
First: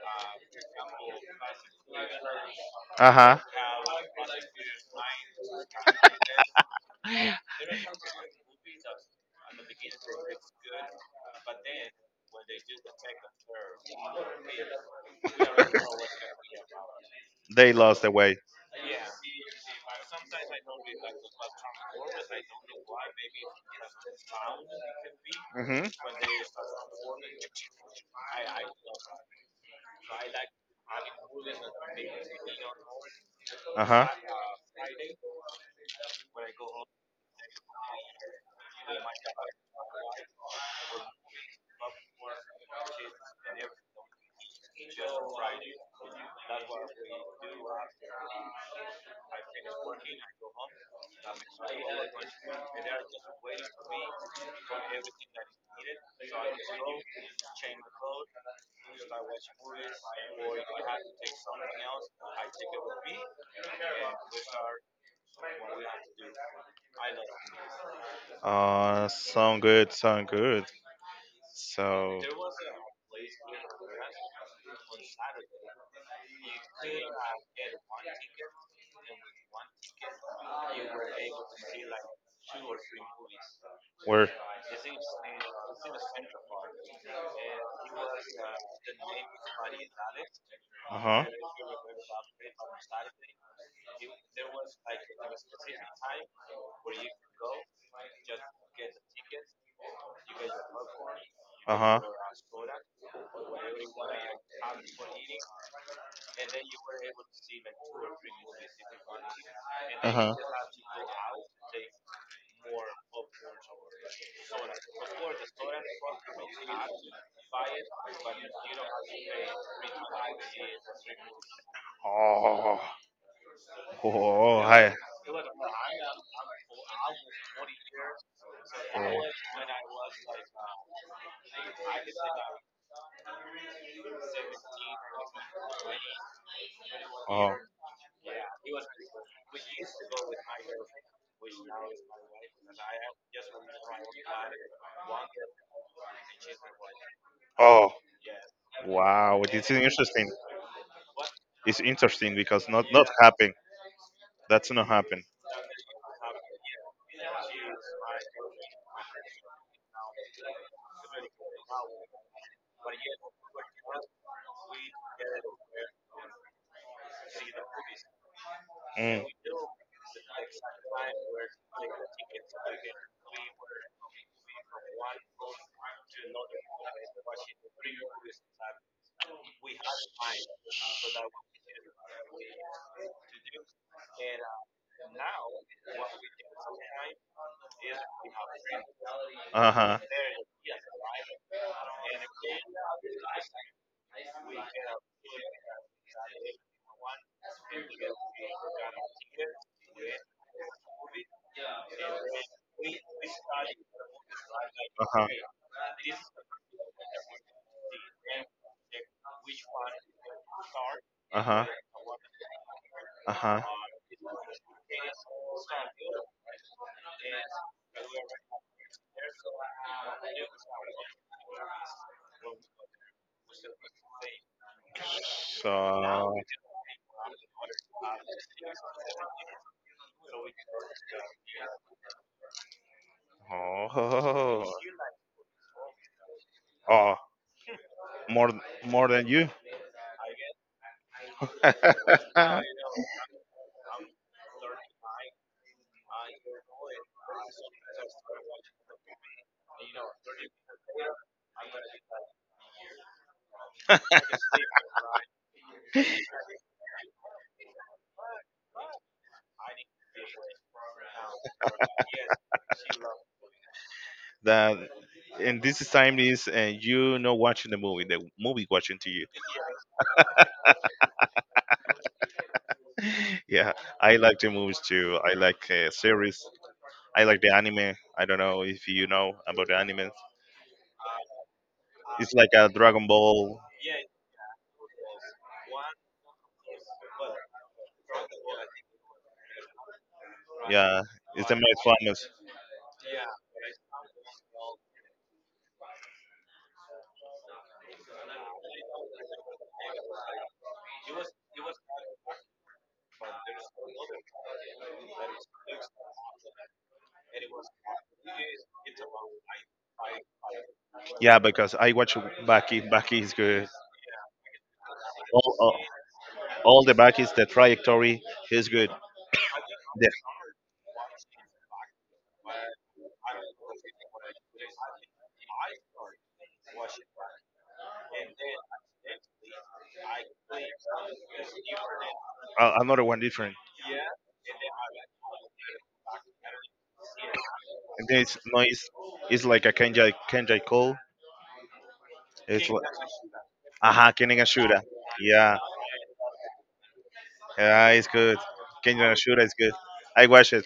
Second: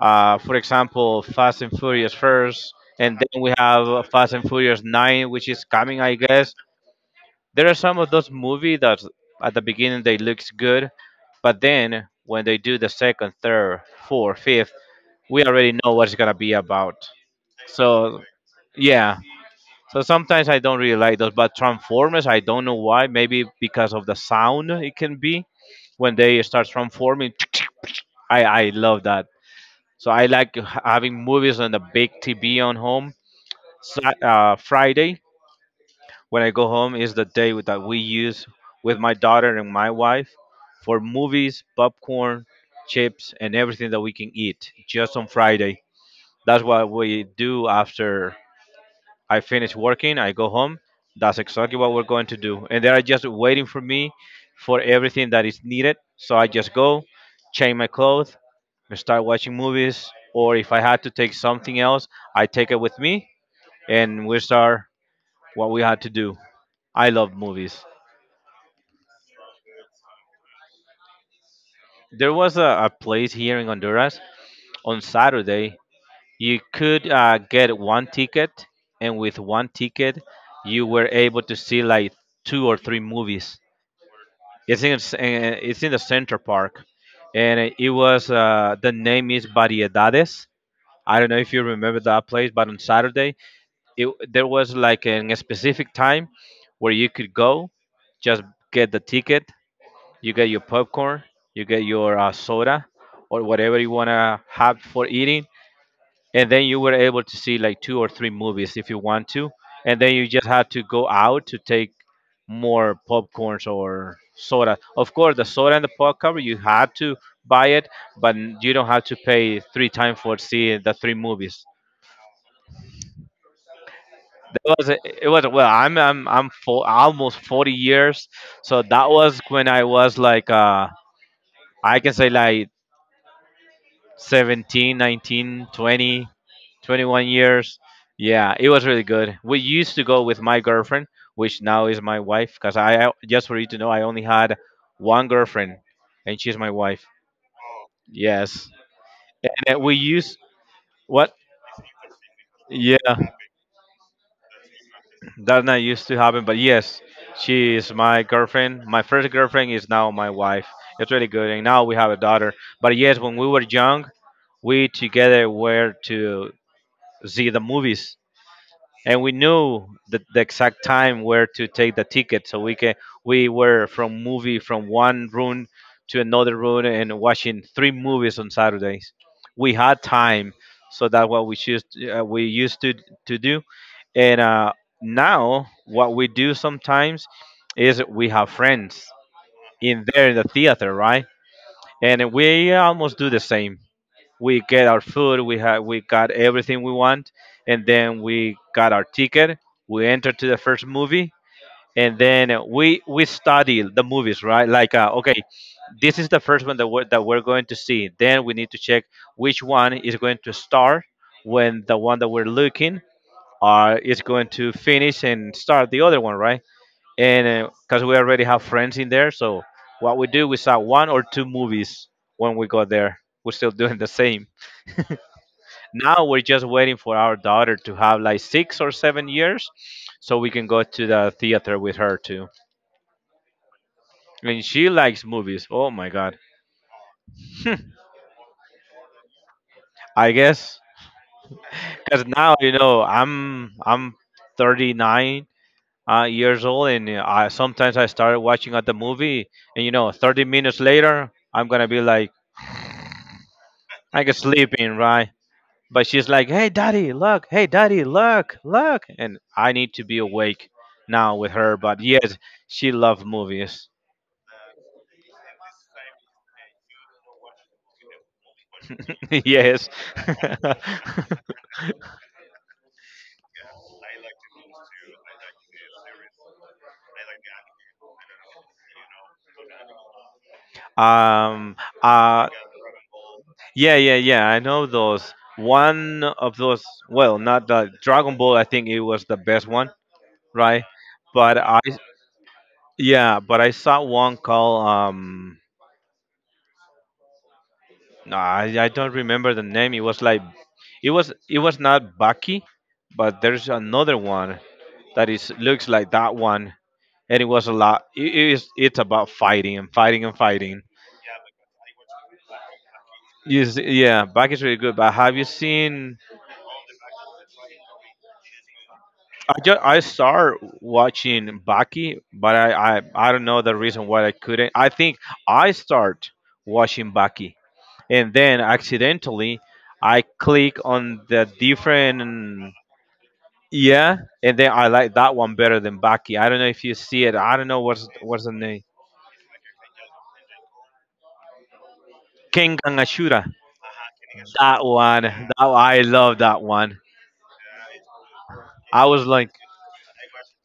[SPEAKER 2] uh, for example, Fast and Furious first,
[SPEAKER 1] Uh
[SPEAKER 2] and
[SPEAKER 1] huh.
[SPEAKER 2] then we have Fast and Furious Nine, which is coming, I guess. There are some of those movies that at the beginning they looks good, but then when they do the second, third, fourth, fifth, we already know what it's gonna be about.
[SPEAKER 1] They lost the
[SPEAKER 2] So
[SPEAKER 1] way.
[SPEAKER 2] yeah. So sometimes I don't really like those, but Transformers I don't know why. Maybe because of the sound it can be
[SPEAKER 1] Mhm.
[SPEAKER 2] when they start transforming. I love that. So I like having movies on the big TV on home.
[SPEAKER 1] Uh huh.
[SPEAKER 2] Friday when I go home is the day that we use with my daughter and my wife for movies, popcorn, chips, and everything that we can eat just on Friday. That's what we do after I finish working. I go home. That's exactly what we're going to do. And they are just waiting for me for everything that is needed. So I just go, change my clothes, and start watching movies. Or if I had to take something else, I take it with me and we start what we had to do. I love movies.
[SPEAKER 1] Sound good. Sound good. So.
[SPEAKER 2] There was a place here in Honduras on Saturday. You could get one ticket, and with one ticket, you were able to see like two or three movies.
[SPEAKER 1] Where?
[SPEAKER 2] It's in it's in the Center Park, and it was the name is Variedades.
[SPEAKER 1] Uh
[SPEAKER 2] I
[SPEAKER 1] huh.
[SPEAKER 2] don't know if you remember that place, but on Saturday, there was like a specific time where you could go, just get the ticket, you get your popcorn, you
[SPEAKER 1] Uh
[SPEAKER 2] get
[SPEAKER 1] huh.
[SPEAKER 2] your soda, or whatever you wanna have for eating, and then you were able to see like two or three movies if you want to, and
[SPEAKER 1] Uh
[SPEAKER 2] then you
[SPEAKER 1] huh.
[SPEAKER 2] just had to go out to take more popcorns or soda. Of course, the soda and the popcorn you had to buy it, but you don't have to pay three times for seeing the three movies.
[SPEAKER 1] Oh, oh,
[SPEAKER 2] That
[SPEAKER 1] hi.
[SPEAKER 2] it was well. I'm for almost 40 years, so that was when I
[SPEAKER 1] Oh.
[SPEAKER 2] was like I can say like 17 19, 20, twenty-one
[SPEAKER 1] Oh,
[SPEAKER 2] years. Yeah, it was really good. We used to go with my girlfriend, which now is my wife, because just for you to know, I only had one girlfriend, and she's my wife.
[SPEAKER 1] oh,
[SPEAKER 2] Yes,
[SPEAKER 1] wow!
[SPEAKER 2] and
[SPEAKER 1] This is
[SPEAKER 2] then we
[SPEAKER 1] interesting.
[SPEAKER 2] used what?
[SPEAKER 1] It's interesting because not not
[SPEAKER 2] Yeah,
[SPEAKER 1] happen. That's not happen.
[SPEAKER 2] that not used to happen, but yes, she is my girlfriend. My first girlfriend is now my wife. It's really good, and now we have a daughter. But yes, when we were young, we together were to see the movies,
[SPEAKER 1] Mm.
[SPEAKER 2] and we knew the exact time where to take the ticket so we can we were from movie from one room to another room, and watching three movies on Saturdays we had time. So that's what we used to do. And now what we do sometimes is we have friends
[SPEAKER 1] Uh huh.
[SPEAKER 2] in there in the theater, right, and we almost do the same. We get our food we have. We got everything we want, and then we got our ticket, we enter to the first movie, and then we study the movies, right, like
[SPEAKER 1] Uh huh.
[SPEAKER 2] okay, this is the first one that that we're going to see, then we need to check which one is going to start
[SPEAKER 1] Uh huh.
[SPEAKER 2] when the one that we're looking
[SPEAKER 1] Uh huh.
[SPEAKER 2] is going to finish and start the other one, right. And because we already have friends in there, so what we do, we saw one or two movies when we got there, we're still doing the same. Now we're
[SPEAKER 1] So.
[SPEAKER 2] just waiting for our daughter to have like 6 or 7 years so we can go to the theater with her too.
[SPEAKER 1] Oh.
[SPEAKER 2] And she likes movies. Oh my god.
[SPEAKER 1] Oh. More more than you.
[SPEAKER 2] I guess because now
[SPEAKER 1] Ah.
[SPEAKER 2] you know I'm 39 years old, and I sometimes I start watching at the movie, and you know 30 minutes later I'm gonna be like I get sleeping, right? But she's like, "Hey, daddy, look! Hey, daddy, look, look!" And I need to be awake now with her. But yes, she loved movies.
[SPEAKER 1] That. And this time is, and you not watching the movie. The movie watching to you.
[SPEAKER 2] Yes.
[SPEAKER 1] Yeah, I like the movies too. I like series. I like the anime. I don't know if you know about the anime.
[SPEAKER 2] Um.
[SPEAKER 1] It's
[SPEAKER 2] Uh.
[SPEAKER 1] like a Dragon Ball.
[SPEAKER 2] Yeah. Yeah. Yeah. I know those. One of those. Well, not the Dragon Ball. I think it was the best one, right?
[SPEAKER 1] Yeah, it's the
[SPEAKER 2] But I.
[SPEAKER 1] most famous.
[SPEAKER 2] Yeah. But I saw one called. I don't remember the name. It was like. It was. It was not Baki, but there's another one that is looks like that one, and it was a lot. It's about fighting and fighting and fighting.
[SPEAKER 1] Yeah, because I watch Baki. Baki is good.
[SPEAKER 2] Yes, yeah, Baki's really good. But have you
[SPEAKER 1] All, all,
[SPEAKER 2] seen?
[SPEAKER 1] all the Bakis, the trajectory is good.
[SPEAKER 2] I
[SPEAKER 1] The,
[SPEAKER 2] started watching Baki, but I don't know the reason why I couldn't. I think I start watching Baki, and then accidentally I click on the different.
[SPEAKER 1] Another one different.
[SPEAKER 2] Yeah, and then I like that one better than Baki. I don't know if you see it. I don't know what's
[SPEAKER 1] And then it's
[SPEAKER 2] what's the name.
[SPEAKER 1] noise. It's like a Kenji Cole. It's like
[SPEAKER 2] Kengan Ashura.
[SPEAKER 1] aha, Kenji Ashura. Yeah,
[SPEAKER 2] That one, I love that one.
[SPEAKER 1] yeah, it's good. Kenji
[SPEAKER 2] I was
[SPEAKER 1] Ashura
[SPEAKER 2] like,
[SPEAKER 1] is good. I watched it.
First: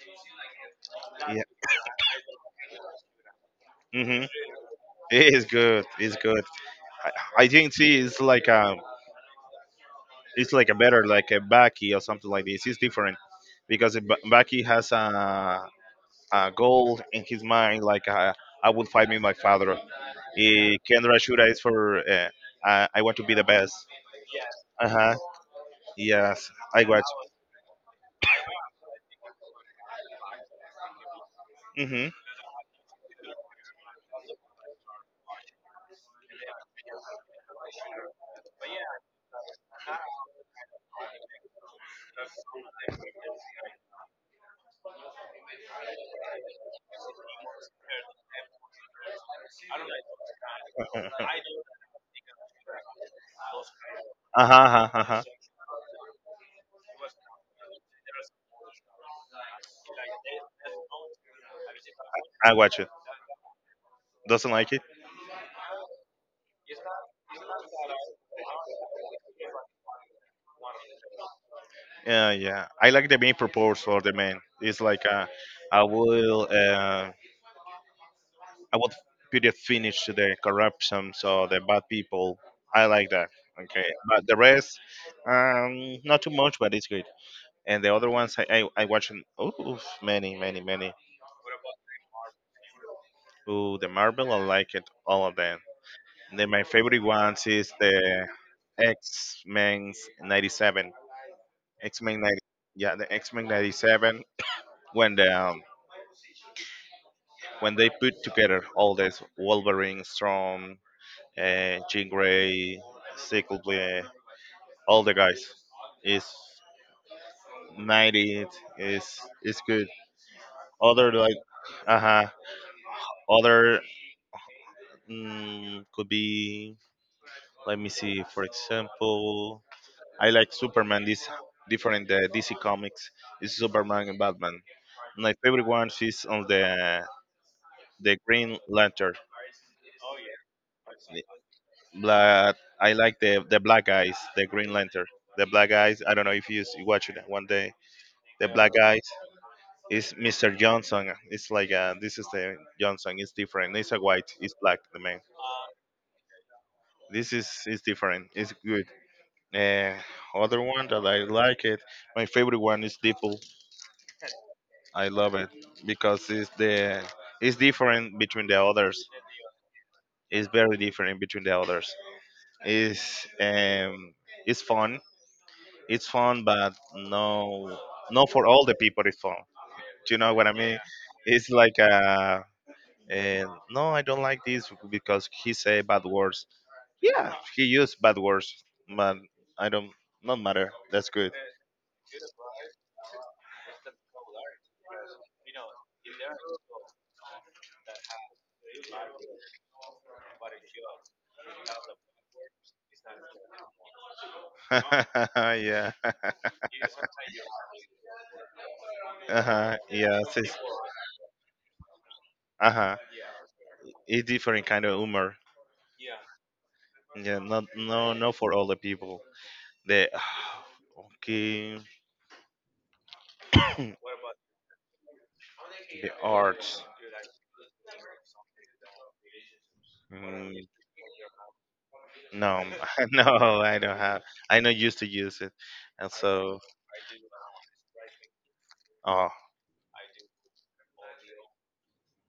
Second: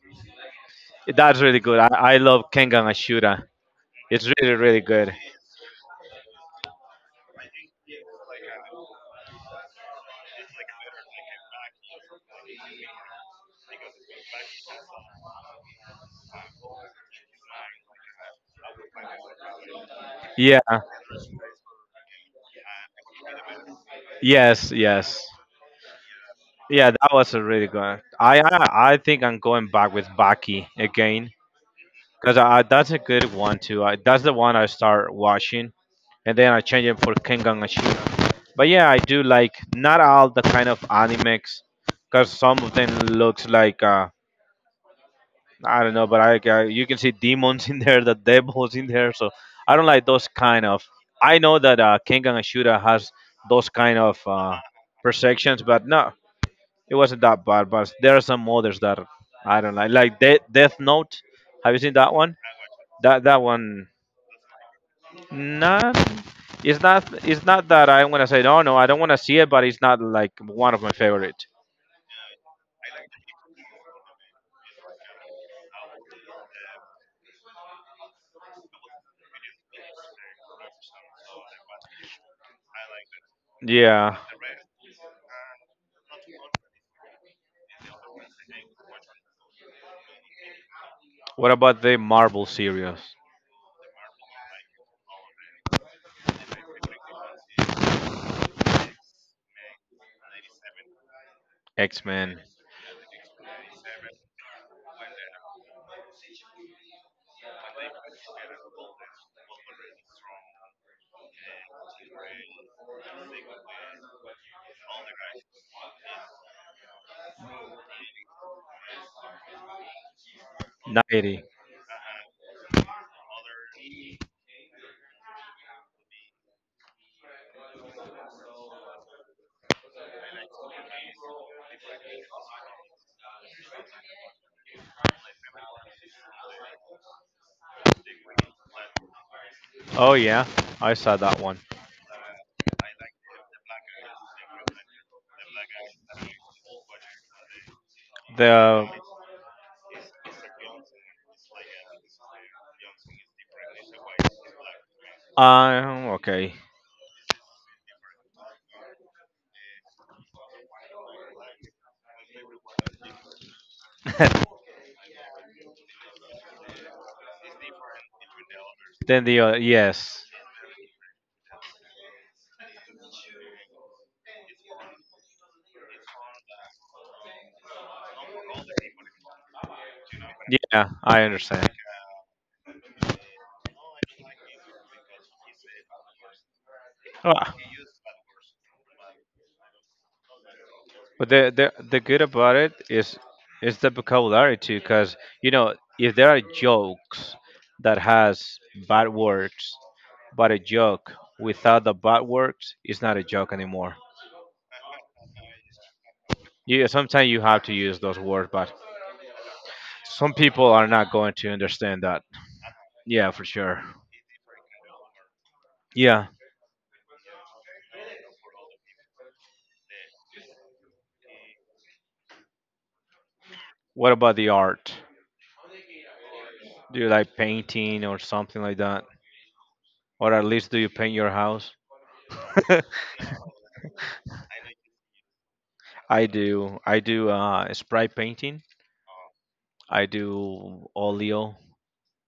[SPEAKER 2] that's
[SPEAKER 1] Yeah.
[SPEAKER 2] really good. I love Kengan Ashura.
[SPEAKER 1] hmm
[SPEAKER 2] It's really really good.
[SPEAKER 1] It is good. It's good. I, I think see it's like a better like a Baki or something like this. It's different because a Baki has a goal in his mind like, I will fight with my father.
[SPEAKER 2] Yeah.
[SPEAKER 1] Kendra Shura is for, I want to be the best.
[SPEAKER 2] Yes.
[SPEAKER 1] Uh huh.
[SPEAKER 2] Yes.
[SPEAKER 1] Yes, I
[SPEAKER 2] Yeah,
[SPEAKER 1] watch.
[SPEAKER 2] that was a really good one. I think I'm going back with Baki again
[SPEAKER 1] Mm-hmm.
[SPEAKER 2] because that's a good one too. I, that's the one I start watching, and then I change it for Kengan Ashura. But yeah, I do like not all the kind of animes because some of them looks like I don't know, but I you can see demons in there, the devils in there. So I don't like those kind of. I know that Kengan Ashura has those kind of
[SPEAKER 1] Uh huh. Uh huh.
[SPEAKER 2] perceptions, but no, it wasn't that bad. But there are some others that I don't like Death Note. Have you seen that one?
[SPEAKER 1] I watch it.
[SPEAKER 2] That that one,
[SPEAKER 1] Doesn't like it?
[SPEAKER 2] not. It's not. It's not that I want to say no, no. I don't want to see it, but it's not like one of my favorite.
[SPEAKER 1] Yeah, yeah. I like the main purpose for the man. It's like, I will uh, I will put a finish to the corruption, so the bad people. I like that. Okay,
[SPEAKER 2] Yeah.
[SPEAKER 1] but the rest, not too much, but it's good. And the other ones, I watch oh, many many many.
[SPEAKER 2] What about the Marvel series?
[SPEAKER 1] Ooh, the Marvel, I like it all of them. Then my favorite ones is the X Men's '97. X
[SPEAKER 2] X
[SPEAKER 1] Men 90.
[SPEAKER 2] Men.
[SPEAKER 1] Yeah, the X Men 97, when the when they put together all this Wolverine, Storm, Jean Grey, Sickle, all the guys is 90. Is good. Other like.
[SPEAKER 2] 90.
[SPEAKER 1] Uh huh. Other. Could be. Let me see. For example, I like Superman. This different, DC comics is Superman and Batman. My favorite one is on the Green Lantern.
[SPEAKER 2] Oh yeah, I saw that one.
[SPEAKER 1] But I like the black guys, the Green Lantern, the black guys. I don't know if you watch it one day. The black
[SPEAKER 2] The
[SPEAKER 1] guys is Mr. Johnson. It's like, this is the Johnson. It's different. It's a white. It's black. The man.
[SPEAKER 2] okay.
[SPEAKER 1] This is different. It's good. Uh, Other one that I like it. My favorite one is Deadpool. I love it because it's different between the others.
[SPEAKER 2] Then the other yes.
[SPEAKER 1] It's very different between the others. It's um it's fun. It's fun, but no, not for all the people. It's fun. Do you know what I mean?
[SPEAKER 2] Yeah, I
[SPEAKER 1] It's
[SPEAKER 2] understand.
[SPEAKER 1] like, and no, I don't like this because he say bad words. Yeah,
[SPEAKER 2] Ah,
[SPEAKER 1] he used bad words, but I don't. Not matter. That's
[SPEAKER 2] but
[SPEAKER 1] good.
[SPEAKER 2] the good about it is the vocabulary too, because you know if there are jokes that has bad words, but a joke without the bad words is not a joke anymore.
[SPEAKER 1] Yeah.
[SPEAKER 2] Yeah, sometimes you have to use those words, but
[SPEAKER 1] Uh huh. Yeah.
[SPEAKER 2] some
[SPEAKER 1] It's,
[SPEAKER 2] people are not going to understand that.
[SPEAKER 1] uh huh.
[SPEAKER 2] Yeah, for sure.
[SPEAKER 1] It's different kind of humor.
[SPEAKER 2] Yeah.
[SPEAKER 1] Yeah. Not no no for all the people. The. Okay.
[SPEAKER 2] What about the art?
[SPEAKER 1] The arts.
[SPEAKER 2] Do you like painting or something like that? Or at
[SPEAKER 1] Mm,
[SPEAKER 2] least do you paint your house?
[SPEAKER 1] no, no, I don't have. I not used to use it, and
[SPEAKER 2] I
[SPEAKER 1] so.
[SPEAKER 2] do. I do spray painting.
[SPEAKER 1] Oh.
[SPEAKER 2] I do oleo,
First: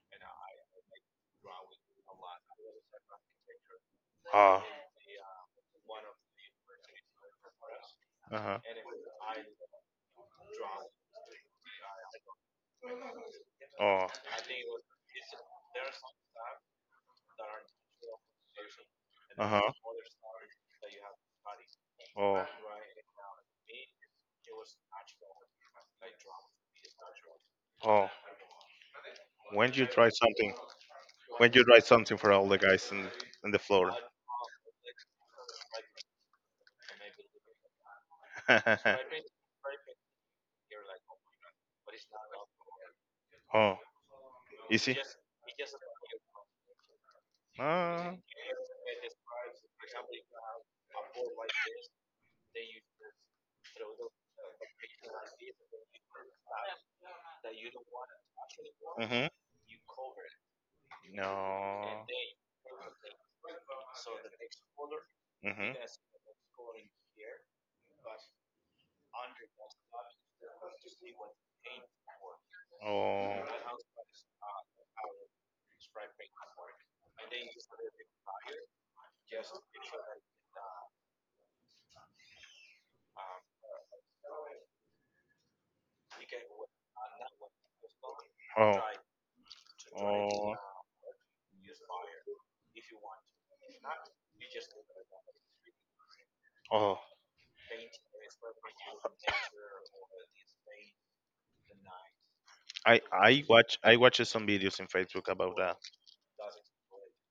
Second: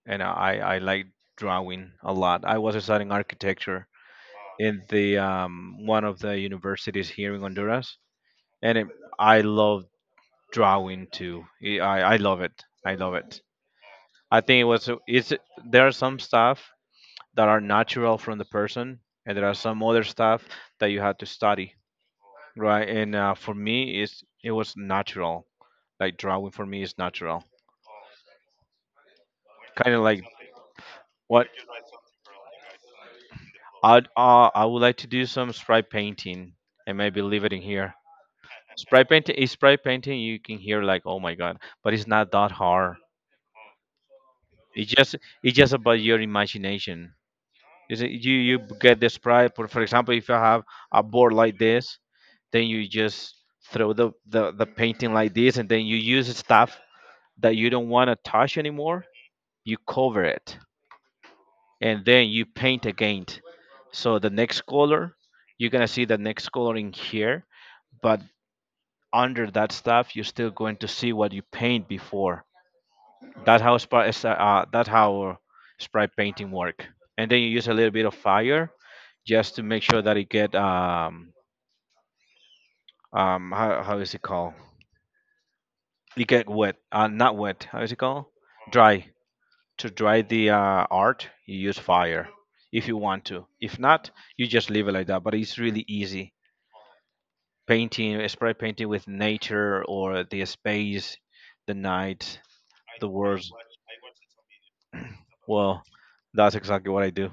[SPEAKER 2] and I like drawing a lot. I was studying architecture
[SPEAKER 1] Oh.
[SPEAKER 2] in the one of the universities here in Honduras,
[SPEAKER 1] Uh huh.
[SPEAKER 2] and it, I love drawing too. I love it. I love it.
[SPEAKER 1] Oh.
[SPEAKER 2] I think it was it's there are some stuff that are natural from the person, and there
[SPEAKER 1] Uh
[SPEAKER 2] are
[SPEAKER 1] huh.
[SPEAKER 2] some other stuff that you have to study.
[SPEAKER 1] Oh.
[SPEAKER 2] Right, and for me, it's it was natural. Like drawing for me is natural.
[SPEAKER 1] Oh. When you
[SPEAKER 2] Kind of
[SPEAKER 1] try
[SPEAKER 2] like
[SPEAKER 1] something,
[SPEAKER 2] what.
[SPEAKER 1] when you try something for all the guys in the floor.
[SPEAKER 2] I would like to do some spray painting and maybe leave it in here. Spray painting is spray painting. You can hear like oh my god, but it's not that hard.
[SPEAKER 1] Oh,
[SPEAKER 2] It's
[SPEAKER 1] easy.
[SPEAKER 2] just it's just about your imagination. Is it
[SPEAKER 1] Uh,
[SPEAKER 2] you you get the spray? For example, if you have a board like this, then you just throw the painting like this, and then you use stuff that you don't want to touch anymore,
[SPEAKER 1] mhm.
[SPEAKER 2] you cover it,
[SPEAKER 1] No.
[SPEAKER 2] and then you paint again. So the next color, you're
[SPEAKER 1] Mhm.
[SPEAKER 2] gonna see the next color in here, but under that stuff, you're still going to see what you paint before.
[SPEAKER 1] Oh.
[SPEAKER 2] That's how spray painting work. And then you use a little bit of fire just to make sure that it get um how is it called? It get wet, not wet. How is it called?
[SPEAKER 1] Oh.
[SPEAKER 2] Dry. To dry the
[SPEAKER 1] Oh,
[SPEAKER 2] art, you use fire if you want to. If not, you just leave it like that. But it's really easy.
[SPEAKER 1] oh,
[SPEAKER 2] Painting, spray painting with nature or the space, the night,
[SPEAKER 1] I
[SPEAKER 2] the
[SPEAKER 1] I
[SPEAKER 2] words.
[SPEAKER 1] watch I watch some videos in Facebook about that.
[SPEAKER 2] Well, that's exactly what I do.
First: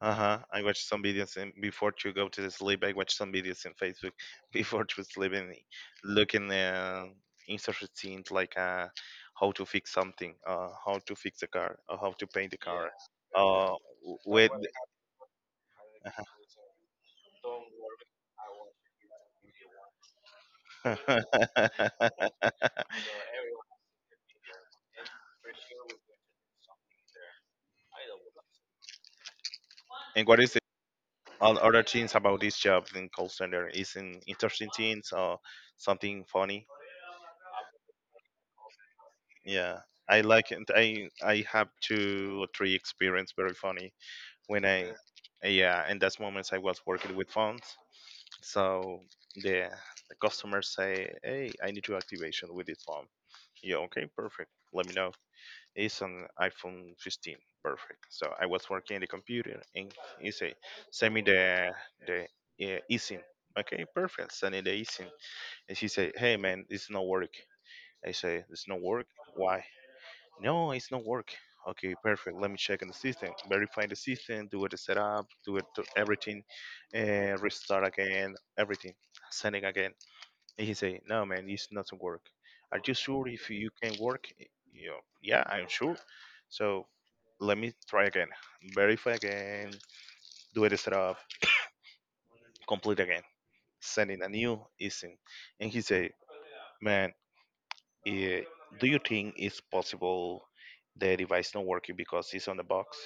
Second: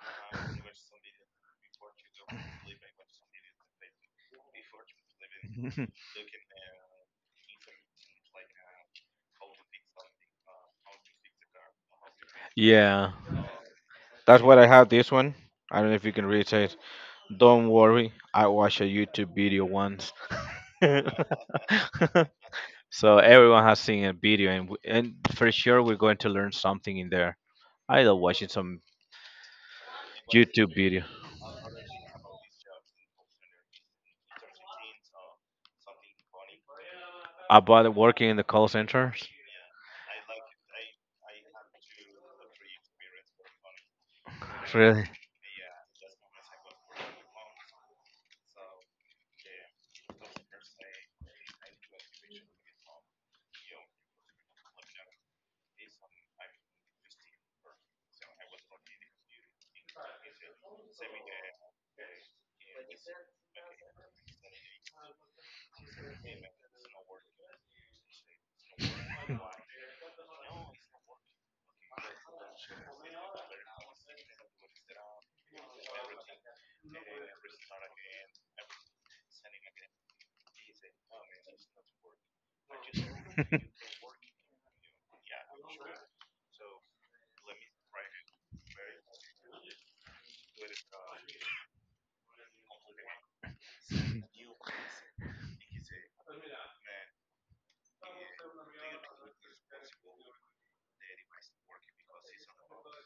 [SPEAKER 1] Uh huh. I watch some videos before to go to sleep. I watch some videos in Facebook before to sleep and looking, interesting things like, how to fix something, how to fix a car, or how to paint the car.
[SPEAKER 2] Yeah,
[SPEAKER 1] Uh,
[SPEAKER 2] that's
[SPEAKER 1] with
[SPEAKER 2] what I have this one. I don't know if you can read it. Don't worry, I watched a YouTube video once.
[SPEAKER 1] and
[SPEAKER 2] So everyone has seen a video, and and for sure we're going to learn something in there. I love watching some
[SPEAKER 1] what is it?
[SPEAKER 2] YouTube video
[SPEAKER 1] All other things about this job in call center is in interesting things or something funny.
[SPEAKER 2] about working in the call centers.
[SPEAKER 1] Yeah, I like it. I have two or three experience very funny when I.
[SPEAKER 2] Really?
[SPEAKER 1] Yeah, in those moments I was working with phones, so the the customers say, hey, I need to activation with this phone. Yeah, okay, perfect, let me know. It's an iphone 15. Perfect. So I was working in the computer, and he say, send me the eSIM. Okay, perfect, send me the eSIM. And she say, hey man, it's not work. I say, it's not work. Why? No, it's not work. Okay, perfect. Let me check in the system, verify the system, do it the setup, do it to everything, restart again, everything, sending again. And he say, no, man, it's not to work. Are you sure if you can work? Yeah, I'm sure. So let me try again, verify again, do it the setup, complete again, sending a new ISIN. And he say, man, eh, do you think it's possible the device not working because it's on the box?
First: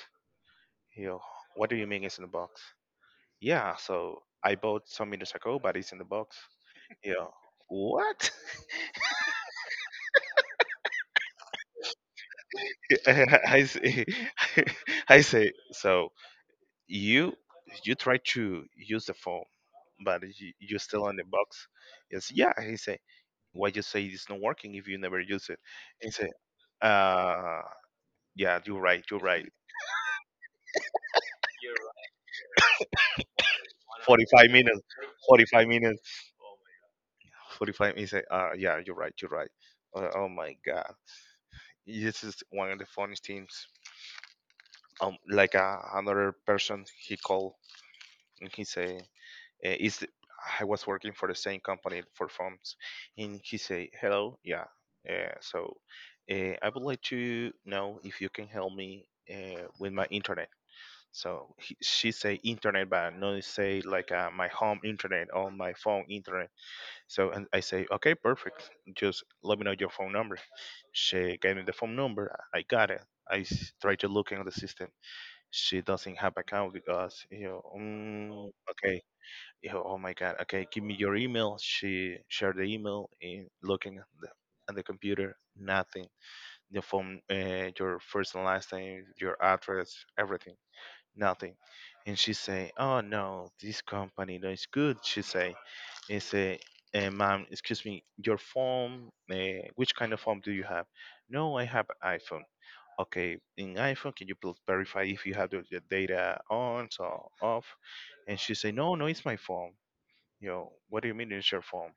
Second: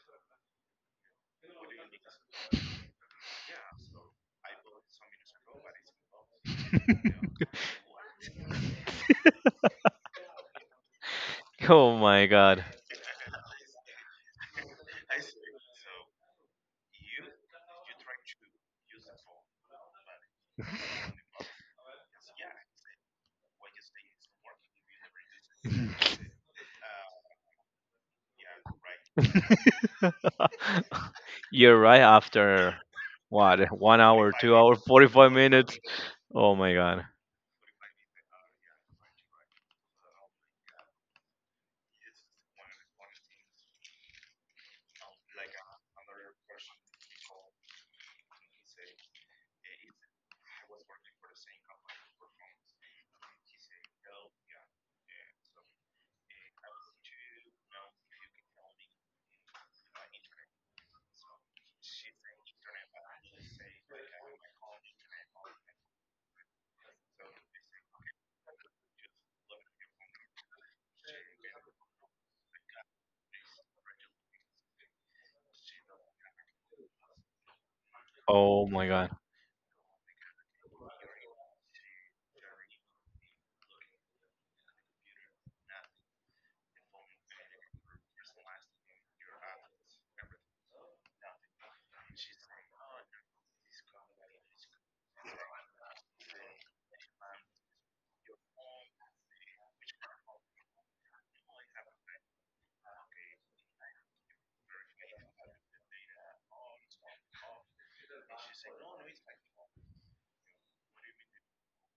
[SPEAKER 1] Yo, what do you mean it's in the box? Yeah, so I bought some minutes ago, but it's in the box. Yo, what?
[SPEAKER 2] Oh my god.
[SPEAKER 1] I say, I say, so you you try to use the phone, but you're still on the box. Yes, yeah. He say, why you say it's not working if you never use it? He say, uh, yeah, you're right, you're right.
[SPEAKER 2] You're right after what? 1 hour,
[SPEAKER 1] Forty-five
[SPEAKER 2] 2 hour,
[SPEAKER 1] minutes,
[SPEAKER 2] 45
[SPEAKER 1] forty-five
[SPEAKER 2] minutes.
[SPEAKER 1] minutes,
[SPEAKER 2] Oh my god.
[SPEAKER 1] 45. He say, yeah, you're right, you're right. Oh my god. This is one of the funniest things. Like another person, he called and he say, "Is the- I was working for the same company for phones, and he say, Hello, yeah, so I would like to know if you can help me with my internet." So he, she say internet, but not say like, my home internet or my phone internet. So and I say, okay, perfect. Just let me know your phone number. She gave me the phone number. I got it. I tried to look in the system. She doesn't have account because.
[SPEAKER 2] Oh my
[SPEAKER 1] Okay.
[SPEAKER 2] god.
[SPEAKER 1] Oh my god. Okay, give me your email. She shared the email in looking at the computer. Nothing. The phone. Your first and last name. Your address. Everything nothing. And she say, "Oh no, this company no is good." She say, "He say, ma'am, excuse me, your phone. Which kind of phone do you have?" No, I have iPhone. Okay, in iPhone, can you please verify if you have the data on or off?" And she say, "No, no, it's my phone." You know, what do you mean it's your phone?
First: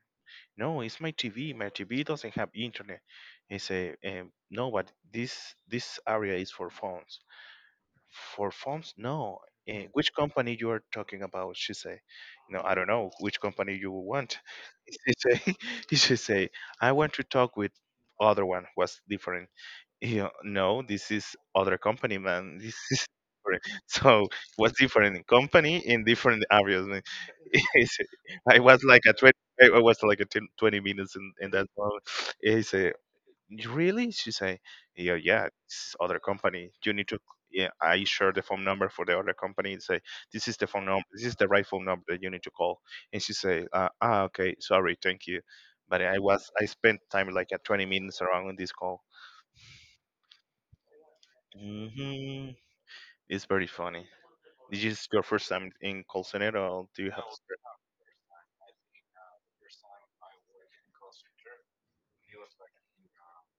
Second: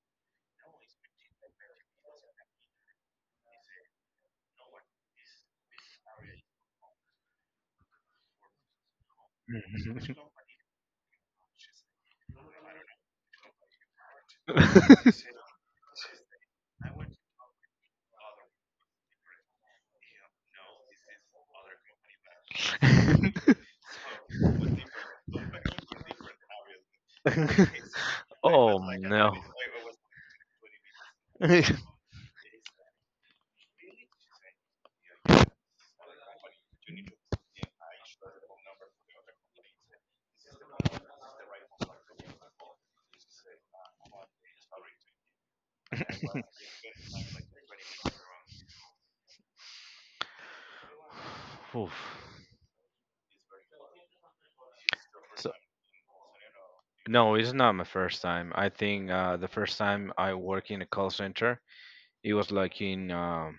[SPEAKER 1] No, it's my TV. My TV doesn't have internet. He say, "No, but this area is for phones." For phones, no. Eh, which company you are talking about, she say, no, I don't know which company you want. He say, she say, I want to talk with other one was different. You know, no, this is other company, man, this is different. So what's different in company in different areas, man. He say- I
[SPEAKER 2] Oh
[SPEAKER 1] was like a
[SPEAKER 2] no.
[SPEAKER 1] 20, I was like a 10, 20 minutes in that moment. He say, "You really?" She say, yeah, yeah, it's other company. You need to, yeah, I share the phone number for the other company and say, this is the phone number, this is the right phone number that you need to call. And she say, okay, sorry, thank you. But I spent time like at 20 minutes around on this call.
[SPEAKER 2] Oof.
[SPEAKER 1] Hmm. It's very funny. This is your first
[SPEAKER 2] So,
[SPEAKER 1] time in call center or do you have?
[SPEAKER 2] no, it's not my first time. I think the first time I work in a call center, it was like in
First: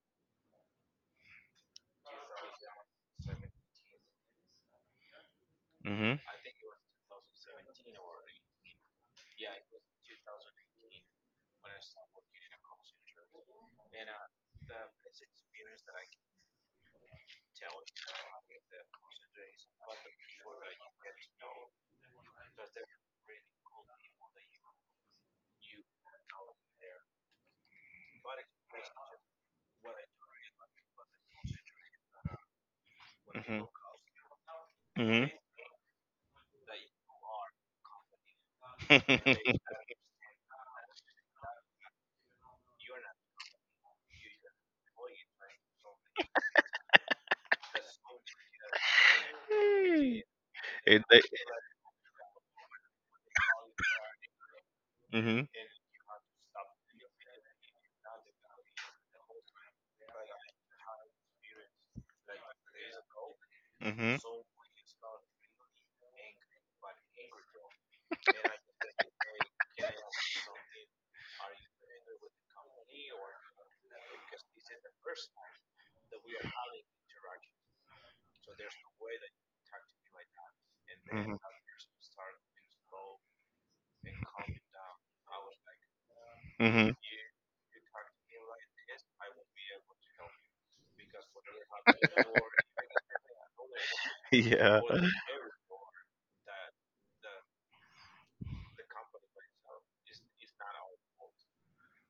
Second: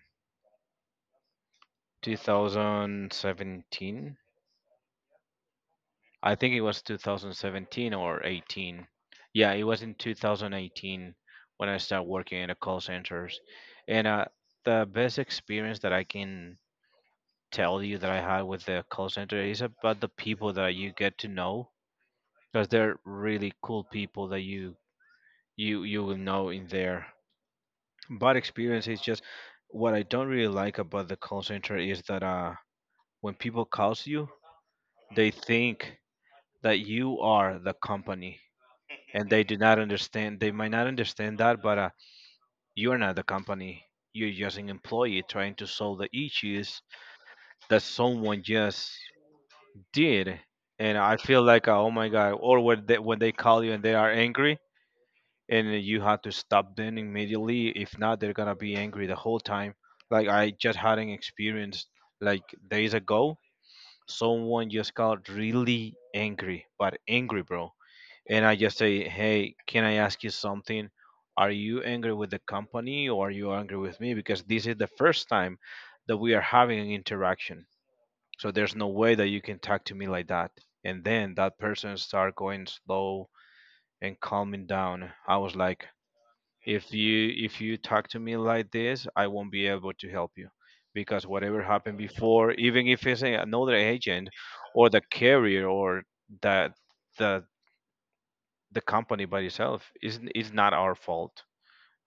[SPEAKER 2] 2017.
[SPEAKER 1] Hmm.
[SPEAKER 2] I think it was 2017 or 18. Yeah, it was in 2018 when I started working in the call centers. And the best experience that I can tell you that I had with the call center is about the people that you get to know, because they're really cool people that you will know in there. Bad experience is just what I don't really like about the call center is that uh, when
[SPEAKER 1] Hmm.
[SPEAKER 2] people calls you,
[SPEAKER 1] Hmm.
[SPEAKER 2] they think that you are the company and they do not understand, they might not understand that, but you're not the company, you're just an employee trying to solve the issues that someone just did. And
[SPEAKER 1] it,
[SPEAKER 2] I
[SPEAKER 1] they,
[SPEAKER 2] feel like oh my god, or when they call you and they are angry
[SPEAKER 1] hmm.
[SPEAKER 2] and you have to stop them immediately, if not they're gonna be angry the whole time. Like I just had an experience like days ago,
[SPEAKER 1] Hmm.
[SPEAKER 2] someone just got really angry, but angry bro. And I just say, "Hey, can I ask you something? Are you angry with the company or are you angry with me? Because this is the first time that we are having an interaction. So there's no way that you can talk to me like that." And then
[SPEAKER 1] Hmm.
[SPEAKER 2] that person start going slow and calming down. I was like,
[SPEAKER 1] Hmm.
[SPEAKER 2] If you talk to me like this, I won't be able to help you." Because whatever happened before, even if it's another agent
[SPEAKER 1] Yeah.
[SPEAKER 2] or
[SPEAKER 1] Not
[SPEAKER 2] the carrier or that the the company by itself isn't, it's not our fault.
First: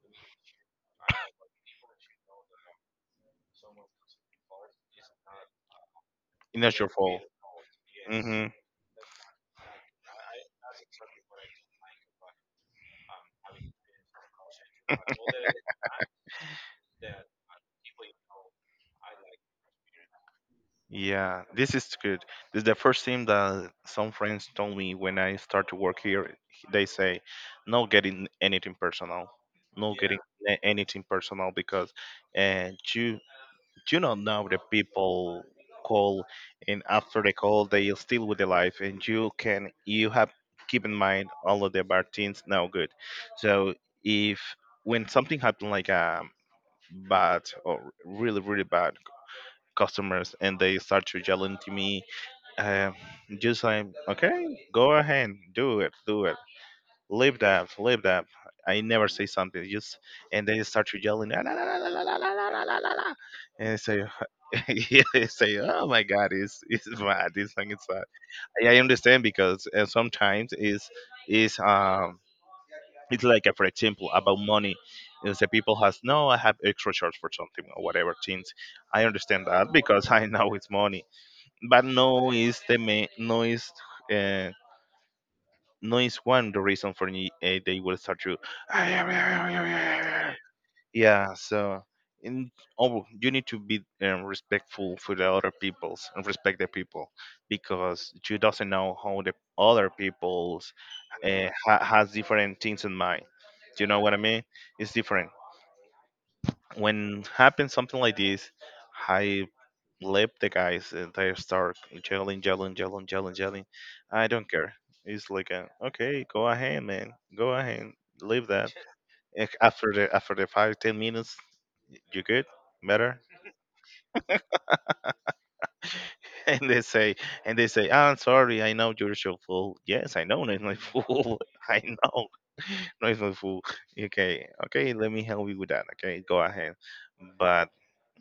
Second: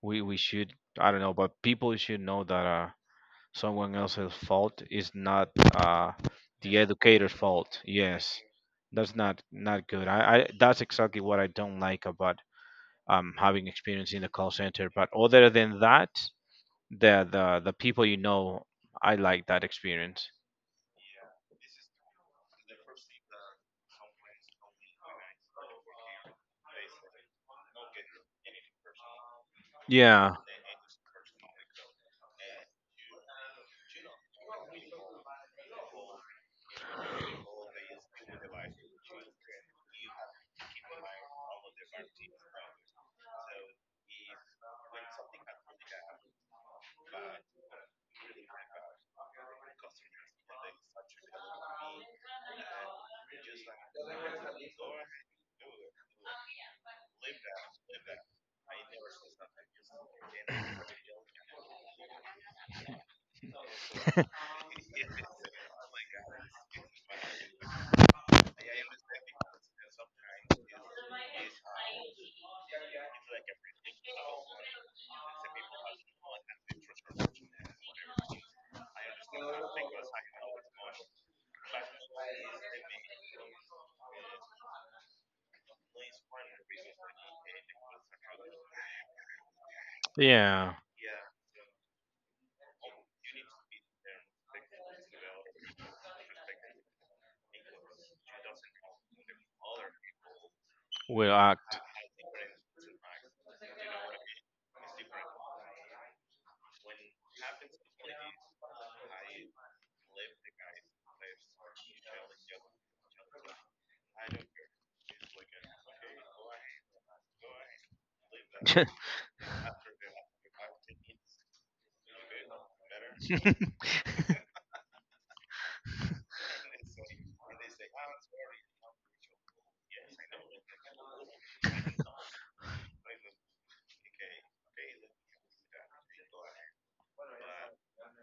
[SPEAKER 2] We should, I don't know, but people should know that uh, someone else's fault is not uh, the
[SPEAKER 1] your fault.
[SPEAKER 2] educator's fault, yes.
[SPEAKER 1] Hmm.
[SPEAKER 2] That's not not good. I, That's exactly what I don't like about having experience in the call center. But other than that, the people, you know, I like that experience.
[SPEAKER 1] Yeah, this is good. This is the first thing that some friends told me when I start to work here. They say, "No getting anything personal, no getting
[SPEAKER 2] Yeah.
[SPEAKER 1] anything personal because uh, you you know now the people call, and after the call they are still with the life, and you have keep in mind all of the martins now good. So if when something happened like bad or really really bad customers and they start to yelling to me, um just like okay, go ahead, do it, do it, leave that. I never say something. Just and then you start to yelling, "La, la, la, la, la, la, la, la, la, la, la, la," and I say, yeah, they say, oh my god, it's bad. This thing is bad. I understand because sometimes it's it's um it's like for example about money. Is the people has no, I have extra charge for something or whatever things. I understand that because I know it's money, but no is the main, no is. uh, no is one the reason for me they will start to
[SPEAKER 2] Yeah.
[SPEAKER 1] yeah so in oh you need to be respectful for the other peoples and respect the people because you doesn't know how the other peoples
[SPEAKER 2] Well
[SPEAKER 1] has different things in mind. Do you know what I mean? It's different. When happens something like this, I left the guys and they start yelling, yelling, yelling, yelling, yelling. I don't care. It's like a, okay, go ahead, man, go ahead, leave that. After the 5 10 minutes, you good, better.
[SPEAKER 2] uh
[SPEAKER 1] And they say and they say, "Ah, I'm sorry, I know you're so full. Yes, I know, I'm not full. I know, no, it's not full. Okay, okay, let me help you with that. Okay, go ahead." But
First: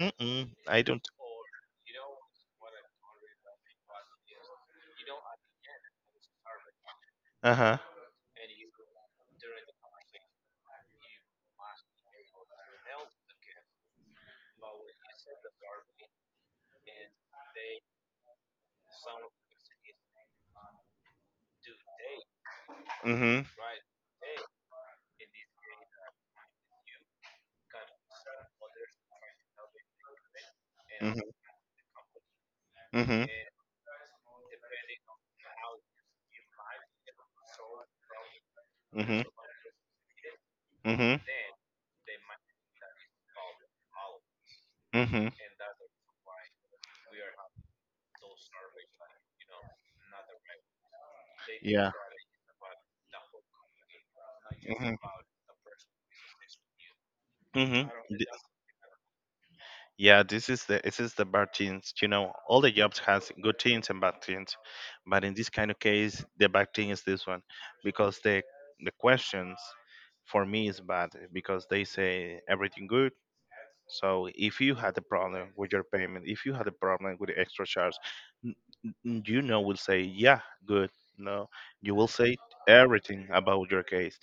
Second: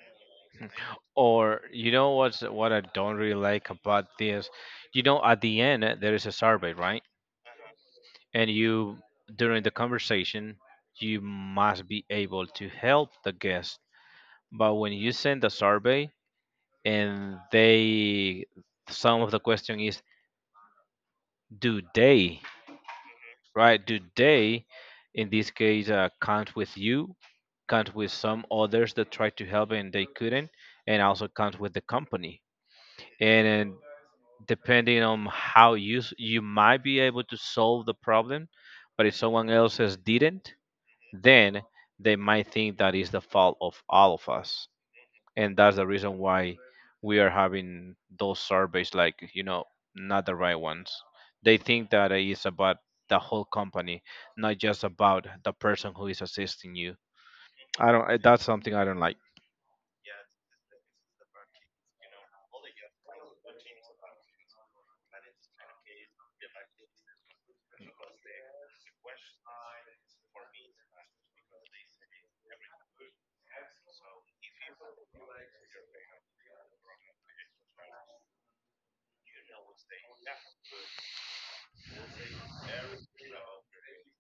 [SPEAKER 1] mm-mm, I don't.
[SPEAKER 2] or you know what's what I don't really like about this? You know, at the end there is a survey, right?
[SPEAKER 1] Uh huh.
[SPEAKER 2] And you during the conversation you must be able to help the guest. But when you send the survey and they some of the question is do they,
[SPEAKER 1] Mm-hmm.
[SPEAKER 2] right, do they in this case count with you, count with some others that tried to help and they couldn't, and
[SPEAKER 1] Mm-hmm.
[SPEAKER 2] also count with the company.
[SPEAKER 1] Mm-hmm.
[SPEAKER 2] And, depending on how you s- you might be able to solve the problem, but if someone else says didn't,
[SPEAKER 1] Mm-hmm.
[SPEAKER 2] then they might think that is the fault of all of us.
[SPEAKER 1] Mm-hmm.
[SPEAKER 2] And that's the reason why we are having those surveys, like, you know, not the right ones. They think
[SPEAKER 1] Yeah.
[SPEAKER 2] that it is about the whole company, not just
[SPEAKER 1] Mhm.
[SPEAKER 2] about the person who is assisting you.
[SPEAKER 1] Mhm.
[SPEAKER 2] I don't
[SPEAKER 1] Th-
[SPEAKER 2] that's something I don't like.
[SPEAKER 1] Yeah, this is the bad things. You know, all the jobs has good things and bad things, but in this kind of case, the bad thing is this one, because the questions for me is bad because they say everything good. So if you had a problem with your payment, if you had a problem with the extra charge, n- you know will say, yeah, good. No, you will say everything about your case,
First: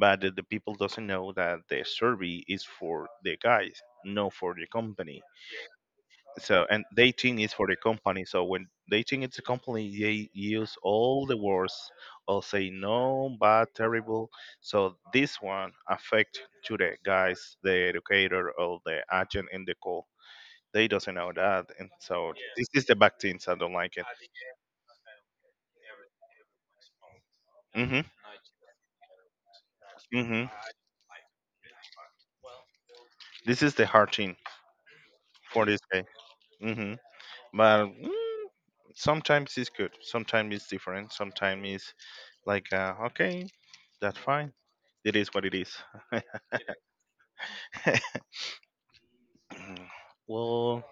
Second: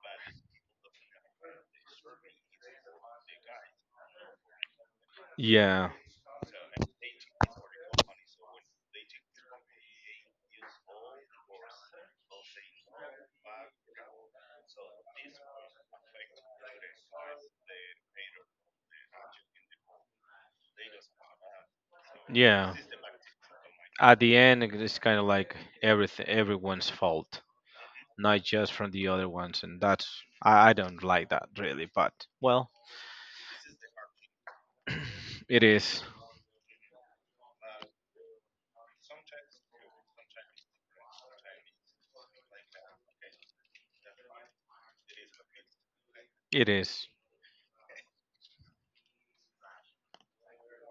[SPEAKER 1] but the people doesn't know that the survey is for the guys, not for the company.
[SPEAKER 2] Yeah.
[SPEAKER 1] So and dating is for the company. So when dating is a company, they use all the words, all say no, bad, terrible. So this one affect to the guys, the educator or the agent in the call. They doesn't know that, and so this
[SPEAKER 2] Yeah.
[SPEAKER 1] is the back things. I don't like it.
[SPEAKER 2] At the end, it's kind of like everything, everyone's fault,
[SPEAKER 1] Mhm,
[SPEAKER 2] not just from the other ones, and that's
[SPEAKER 1] mhm.
[SPEAKER 2] I don't like that really. But well,
[SPEAKER 1] This is the hard thing
[SPEAKER 2] it
[SPEAKER 1] for this
[SPEAKER 2] is.
[SPEAKER 1] guy. Mhm. But mm, sometimes it's good. Sometimes it's different. Sometimes it's. Like, okay, that's fine. It is what it is.
[SPEAKER 2] It is.
[SPEAKER 1] well,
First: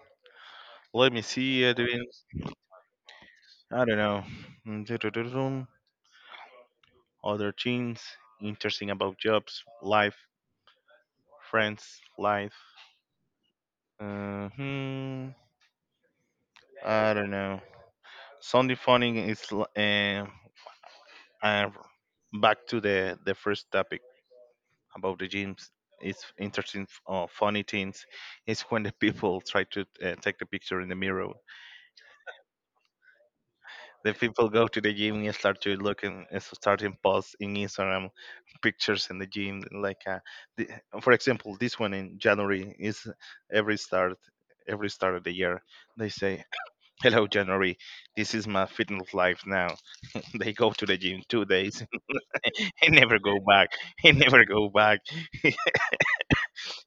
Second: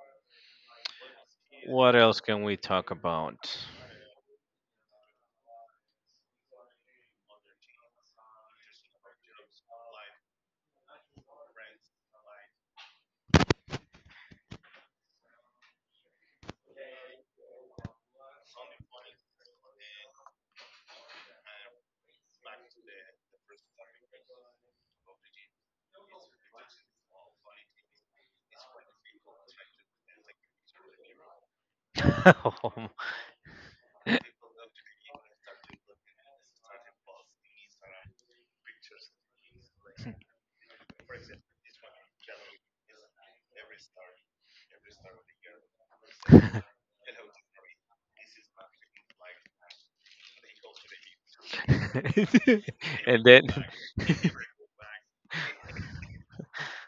[SPEAKER 1] let me see. I
[SPEAKER 2] What
[SPEAKER 1] didn't.
[SPEAKER 2] else can we talk about?
[SPEAKER 1] I don't know. Mm, other things interesting about jobs, life, friends, life. Uh, hmm, I don't know. Sunday funny is uh, back to the first topic about the gyms. It's interesting, funny things is when the people try to take a picture in the mirror. The people go to the gym and start to look and so start in posts in Instagram pictures in the gym. Like, the, for example, this one in January is every start every start of the year. They
[SPEAKER 2] Um,
[SPEAKER 1] say, "Hello, January. This is my fitness life now." They go to the gym two days and never
[SPEAKER 2] and
[SPEAKER 1] go
[SPEAKER 2] then
[SPEAKER 1] back. And never go back.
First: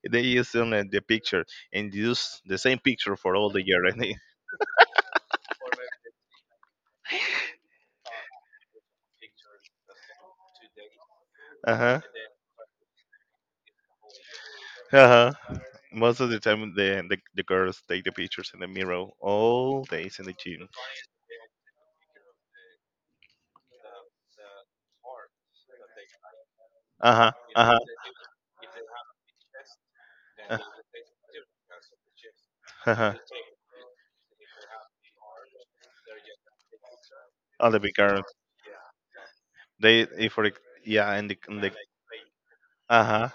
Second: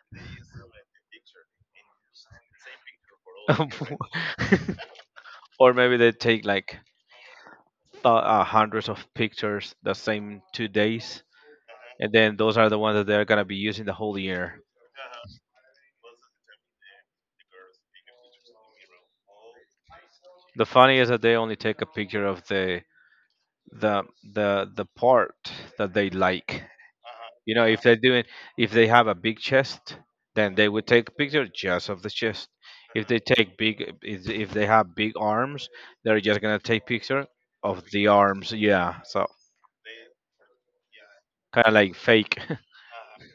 [SPEAKER 1] They use only the picture and use the same picture for all the year. And they,
[SPEAKER 2] or maybe they take like hundreds of pictures the same 2 days,
[SPEAKER 1] uh huh,
[SPEAKER 2] and then those are the ones that they're going to be using the whole year.
[SPEAKER 1] uh huh. Most of the time, the girls take the pictures in the mirror all days in the
[SPEAKER 2] The
[SPEAKER 1] gym.
[SPEAKER 2] funny is that they only take a picture of the the part that they like.
[SPEAKER 1] Uh huh.
[SPEAKER 2] You know,
[SPEAKER 1] Uh
[SPEAKER 2] if
[SPEAKER 1] huh.
[SPEAKER 2] they're doing, if they have a big chest, then they would take picture just of the chest.
[SPEAKER 1] Uh
[SPEAKER 2] If
[SPEAKER 1] huh.
[SPEAKER 2] they take big, if they have big arms, they're just gonna take picture
[SPEAKER 1] All
[SPEAKER 2] of
[SPEAKER 1] the big
[SPEAKER 2] the
[SPEAKER 1] girls.
[SPEAKER 2] arms. Yeah, so
[SPEAKER 1] They if for ex- yeah, and the, and
[SPEAKER 2] kind of
[SPEAKER 1] the
[SPEAKER 2] like fake.
[SPEAKER 1] uh huh.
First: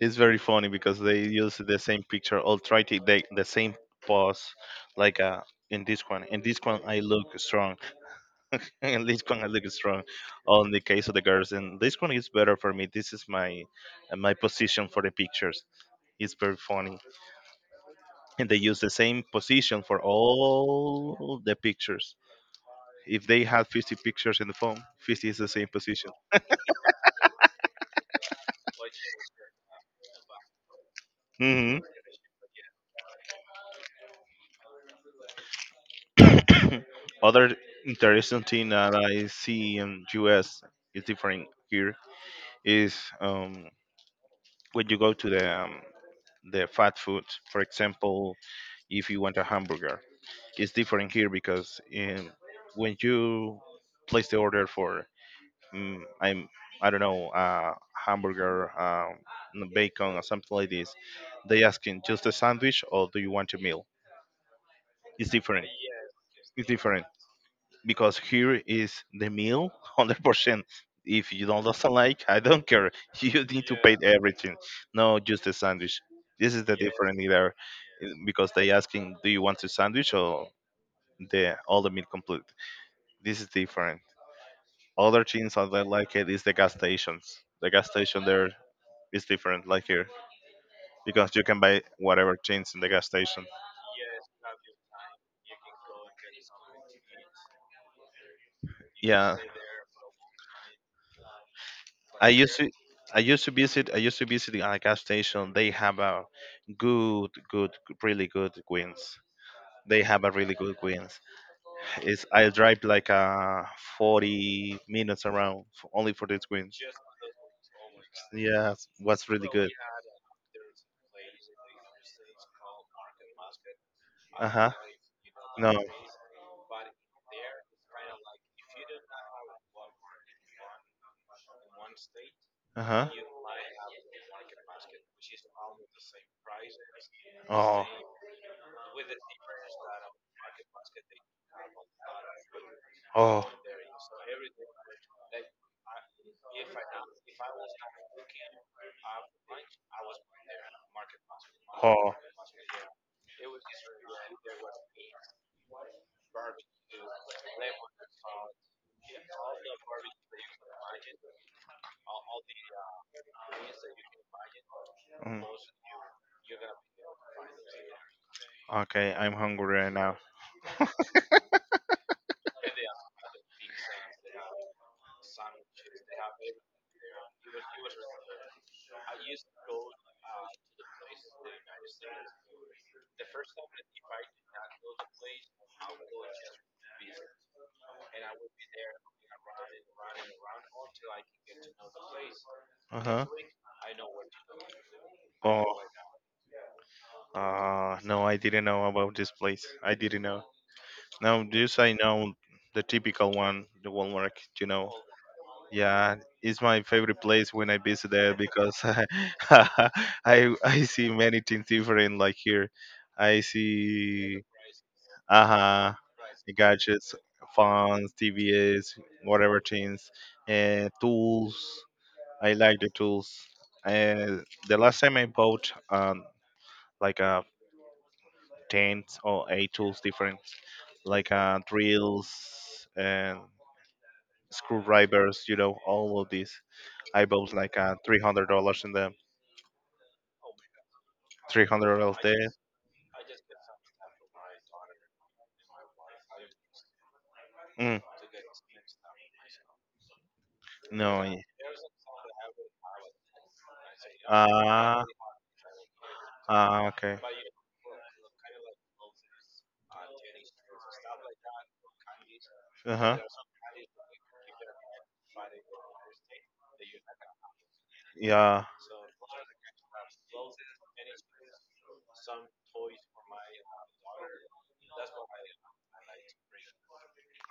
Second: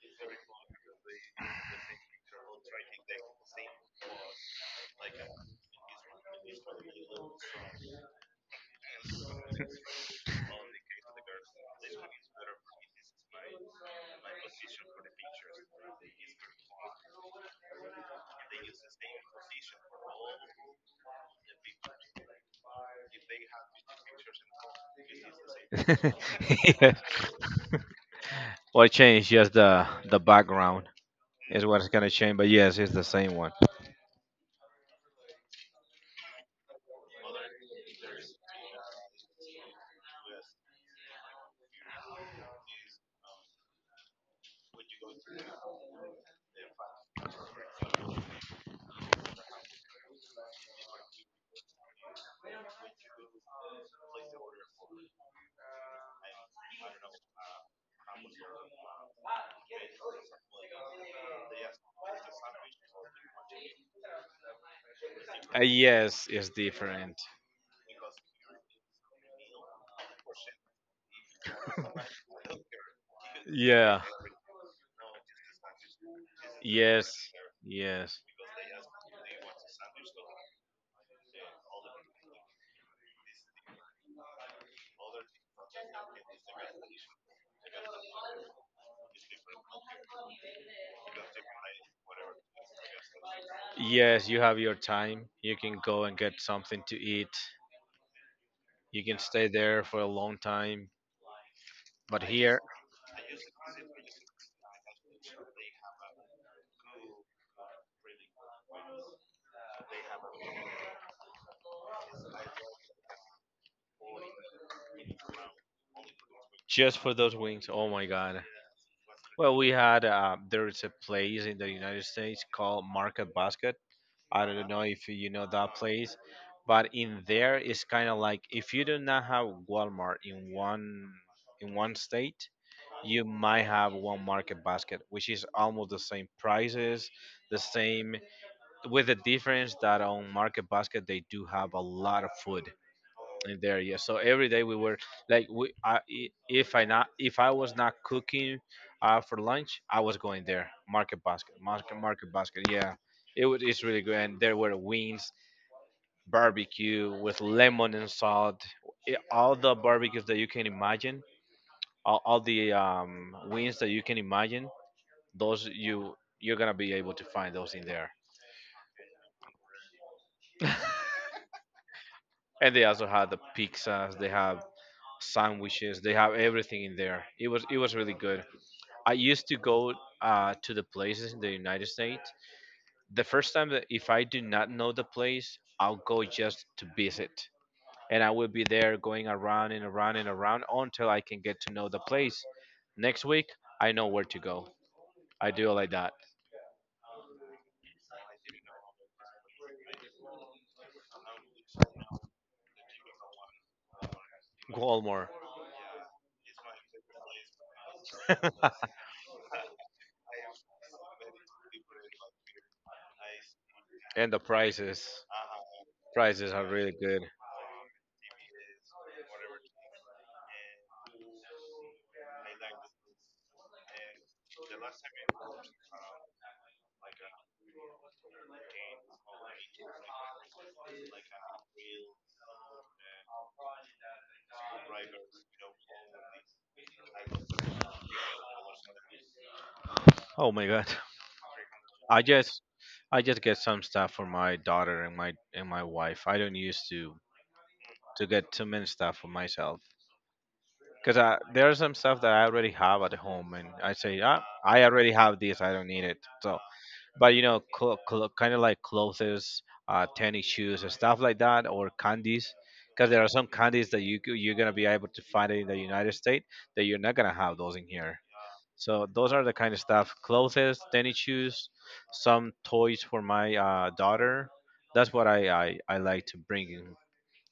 [SPEAKER 1] It's very funny because they use the same picture all try to the same pose, like in this one. In this one, I look strong. In this one, I look strong. On the case of the girls, and this one is better for me. This is my my position for the pictures. It's very funny. And they use the same position for all the pictures. If they had 50 pictures in the phone, 50 is the same position.
[SPEAKER 2] Yeah. Or change just the background. Is
[SPEAKER 1] Hmm.
[SPEAKER 2] what's gonna change. But yes, it's the same one.
[SPEAKER 1] Other interesting thing that I see in US is different here is when you go to the fast food, for example, if you want a hamburger, it's different here because in, when you place the order for mm, I'm I don't know hamburger, bacon, or something like this. They asking just a sandwich or do you want a meal? It's different.
[SPEAKER 2] Yes, it's
[SPEAKER 1] It's different
[SPEAKER 2] different.
[SPEAKER 1] because here is the meal, 100%. If you don't doesn't like, I don't care. You need to pay
[SPEAKER 2] Yeah.
[SPEAKER 1] everything. No, just a sandwich. This is the
[SPEAKER 2] Yes,
[SPEAKER 1] different there
[SPEAKER 2] yes,
[SPEAKER 1] because they asking, do you want a sandwich or the all the meal complete? This is different. Other things that I like it is the gas stations. The gas station there, it's different, like here, because you can buy whatever things in the gas station.
[SPEAKER 2] yes. You have your time. You can go and get something to eat. You can
[SPEAKER 1] Yeah,
[SPEAKER 2] stay there for a long time. But
[SPEAKER 1] I used
[SPEAKER 2] here,
[SPEAKER 1] to. I used to visit a gas station. They have a good, good, really good wings. They have a really good wings. It's I drive like 40 minutes around f only for these wings.
[SPEAKER 2] just for those wings, oh my god.
[SPEAKER 1] Yeah, was really
[SPEAKER 2] Well,
[SPEAKER 1] good.
[SPEAKER 2] we had there is a place in the United States called Market Basket.
[SPEAKER 1] Uh
[SPEAKER 2] I
[SPEAKER 1] huh.
[SPEAKER 2] don't know if you know
[SPEAKER 1] No.
[SPEAKER 2] that place, but in there it's kind of like if you do not have Walmart in one state,
[SPEAKER 1] Uh huh.
[SPEAKER 2] you might have one Market Basket, which is almost the same prices, the same, with the difference that on Market Basket they do have a lot of food in there. Yeah, so every day we were like we if I not if I was not cooking for lunch I was going there. Market Basket,
[SPEAKER 1] Oh.
[SPEAKER 2] Market,
[SPEAKER 1] Oh. Oh.
[SPEAKER 2] Market Basket, yeah. It was it's really good, and there were wings, barbecue with lemon and salt, all the barbecues that you can imagine, all the wings that you can imagine,
[SPEAKER 1] Mm.
[SPEAKER 2] those you you're gonna be able to find those in there.
[SPEAKER 1] Okay, I'm hungry right now.
[SPEAKER 2] And they also had the pizzas, they have sandwiches, they have everything in there. It was it was really good. I used to go to the places in the United States. The first time that if I do not know the place, I'll go just to visit, and I will be there going around and around and around until I can get to know the place.
[SPEAKER 1] Uh
[SPEAKER 2] Next
[SPEAKER 1] huh.
[SPEAKER 2] week, I know where to go. I
[SPEAKER 1] Oh,
[SPEAKER 2] do it like that.
[SPEAKER 1] no, I didn't know about this place. I didn't know. No, this I know the typical one, the Walmart, you know.
[SPEAKER 2] Walmart.
[SPEAKER 1] Yeah, it's my favorite place when I visit there because I see many things different like here. I
[SPEAKER 2] And
[SPEAKER 1] see
[SPEAKER 2] the prices,
[SPEAKER 1] uh-huh
[SPEAKER 2] prices are really
[SPEAKER 1] gadgets,
[SPEAKER 2] good.
[SPEAKER 1] phones, TVs, whatever things, and tools. I like the tools. And the last time I bought like a ten or eight tools different, like drills and screwdrivers. You know, all of these. I bought like $300 in them.
[SPEAKER 2] Oh my god,
[SPEAKER 1] $300
[SPEAKER 2] I
[SPEAKER 1] there.
[SPEAKER 2] just I just get some stuff for my daughter and my wife. I don't used
[SPEAKER 1] Mm.
[SPEAKER 2] to get too many stuff for myself. Because
[SPEAKER 1] No. y-
[SPEAKER 2] there's some stuff that I already have at home, and I say, ah, I
[SPEAKER 1] Ah.
[SPEAKER 2] already have this, I don't need it. So,
[SPEAKER 1] Ah. Okay.
[SPEAKER 2] but you know, kind of like clothes, tennis shoes, and stuff like that, or candies,
[SPEAKER 1] Uh
[SPEAKER 2] because
[SPEAKER 1] huh.
[SPEAKER 2] there are some candies that you you're gonna be able to find in the United States that you're not gonna have those in here.
[SPEAKER 1] Yeah.
[SPEAKER 2] So those are the kind of stuff: clothes, tennis shoes, some toys for my daughter. That's what I like to bring in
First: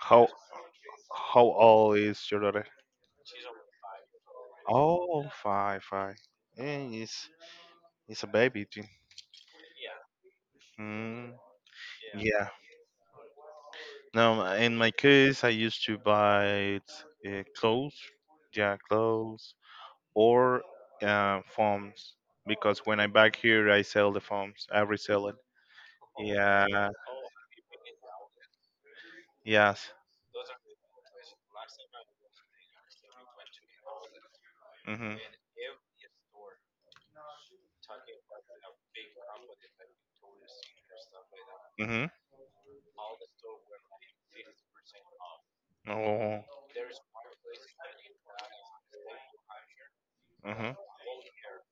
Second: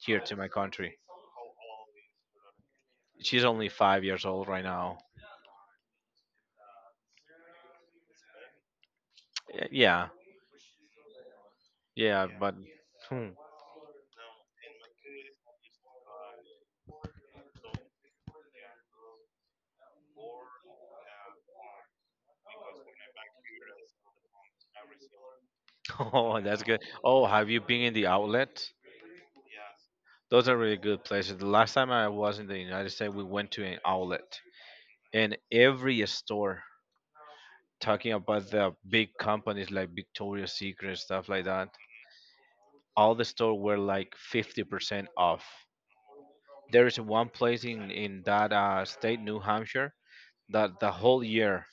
[SPEAKER 2] here to my country.
[SPEAKER 1] how old is your daughter?
[SPEAKER 2] She's only 5 years old right now.
[SPEAKER 1] Oh, five, five. Eh, it's a baby. Too.
[SPEAKER 2] Eh, yeah,
[SPEAKER 1] Mm.
[SPEAKER 2] yeah,
[SPEAKER 1] Yeah.
[SPEAKER 2] but hmm,
[SPEAKER 1] No, in my case, I used to buy clothes. Yeah, clothes or phones. Because when I back here, I sell the phones. I resell it.
[SPEAKER 2] oh, that's good.
[SPEAKER 1] Yeah.
[SPEAKER 2] Oh, have you been in the outlet?
[SPEAKER 1] Yes.
[SPEAKER 2] Those are really good places. The last time I was in the United States, we went to an outlet,
[SPEAKER 1] Mhm.
[SPEAKER 2] and every store talking about the big companies like Victoria's Secret stuff like that.
[SPEAKER 1] Mhm.
[SPEAKER 2] All the store were like 50% off.
[SPEAKER 1] Oh.
[SPEAKER 2] There is one place in that state, New Hampshire,
[SPEAKER 1] Mhm.
[SPEAKER 2] that the whole year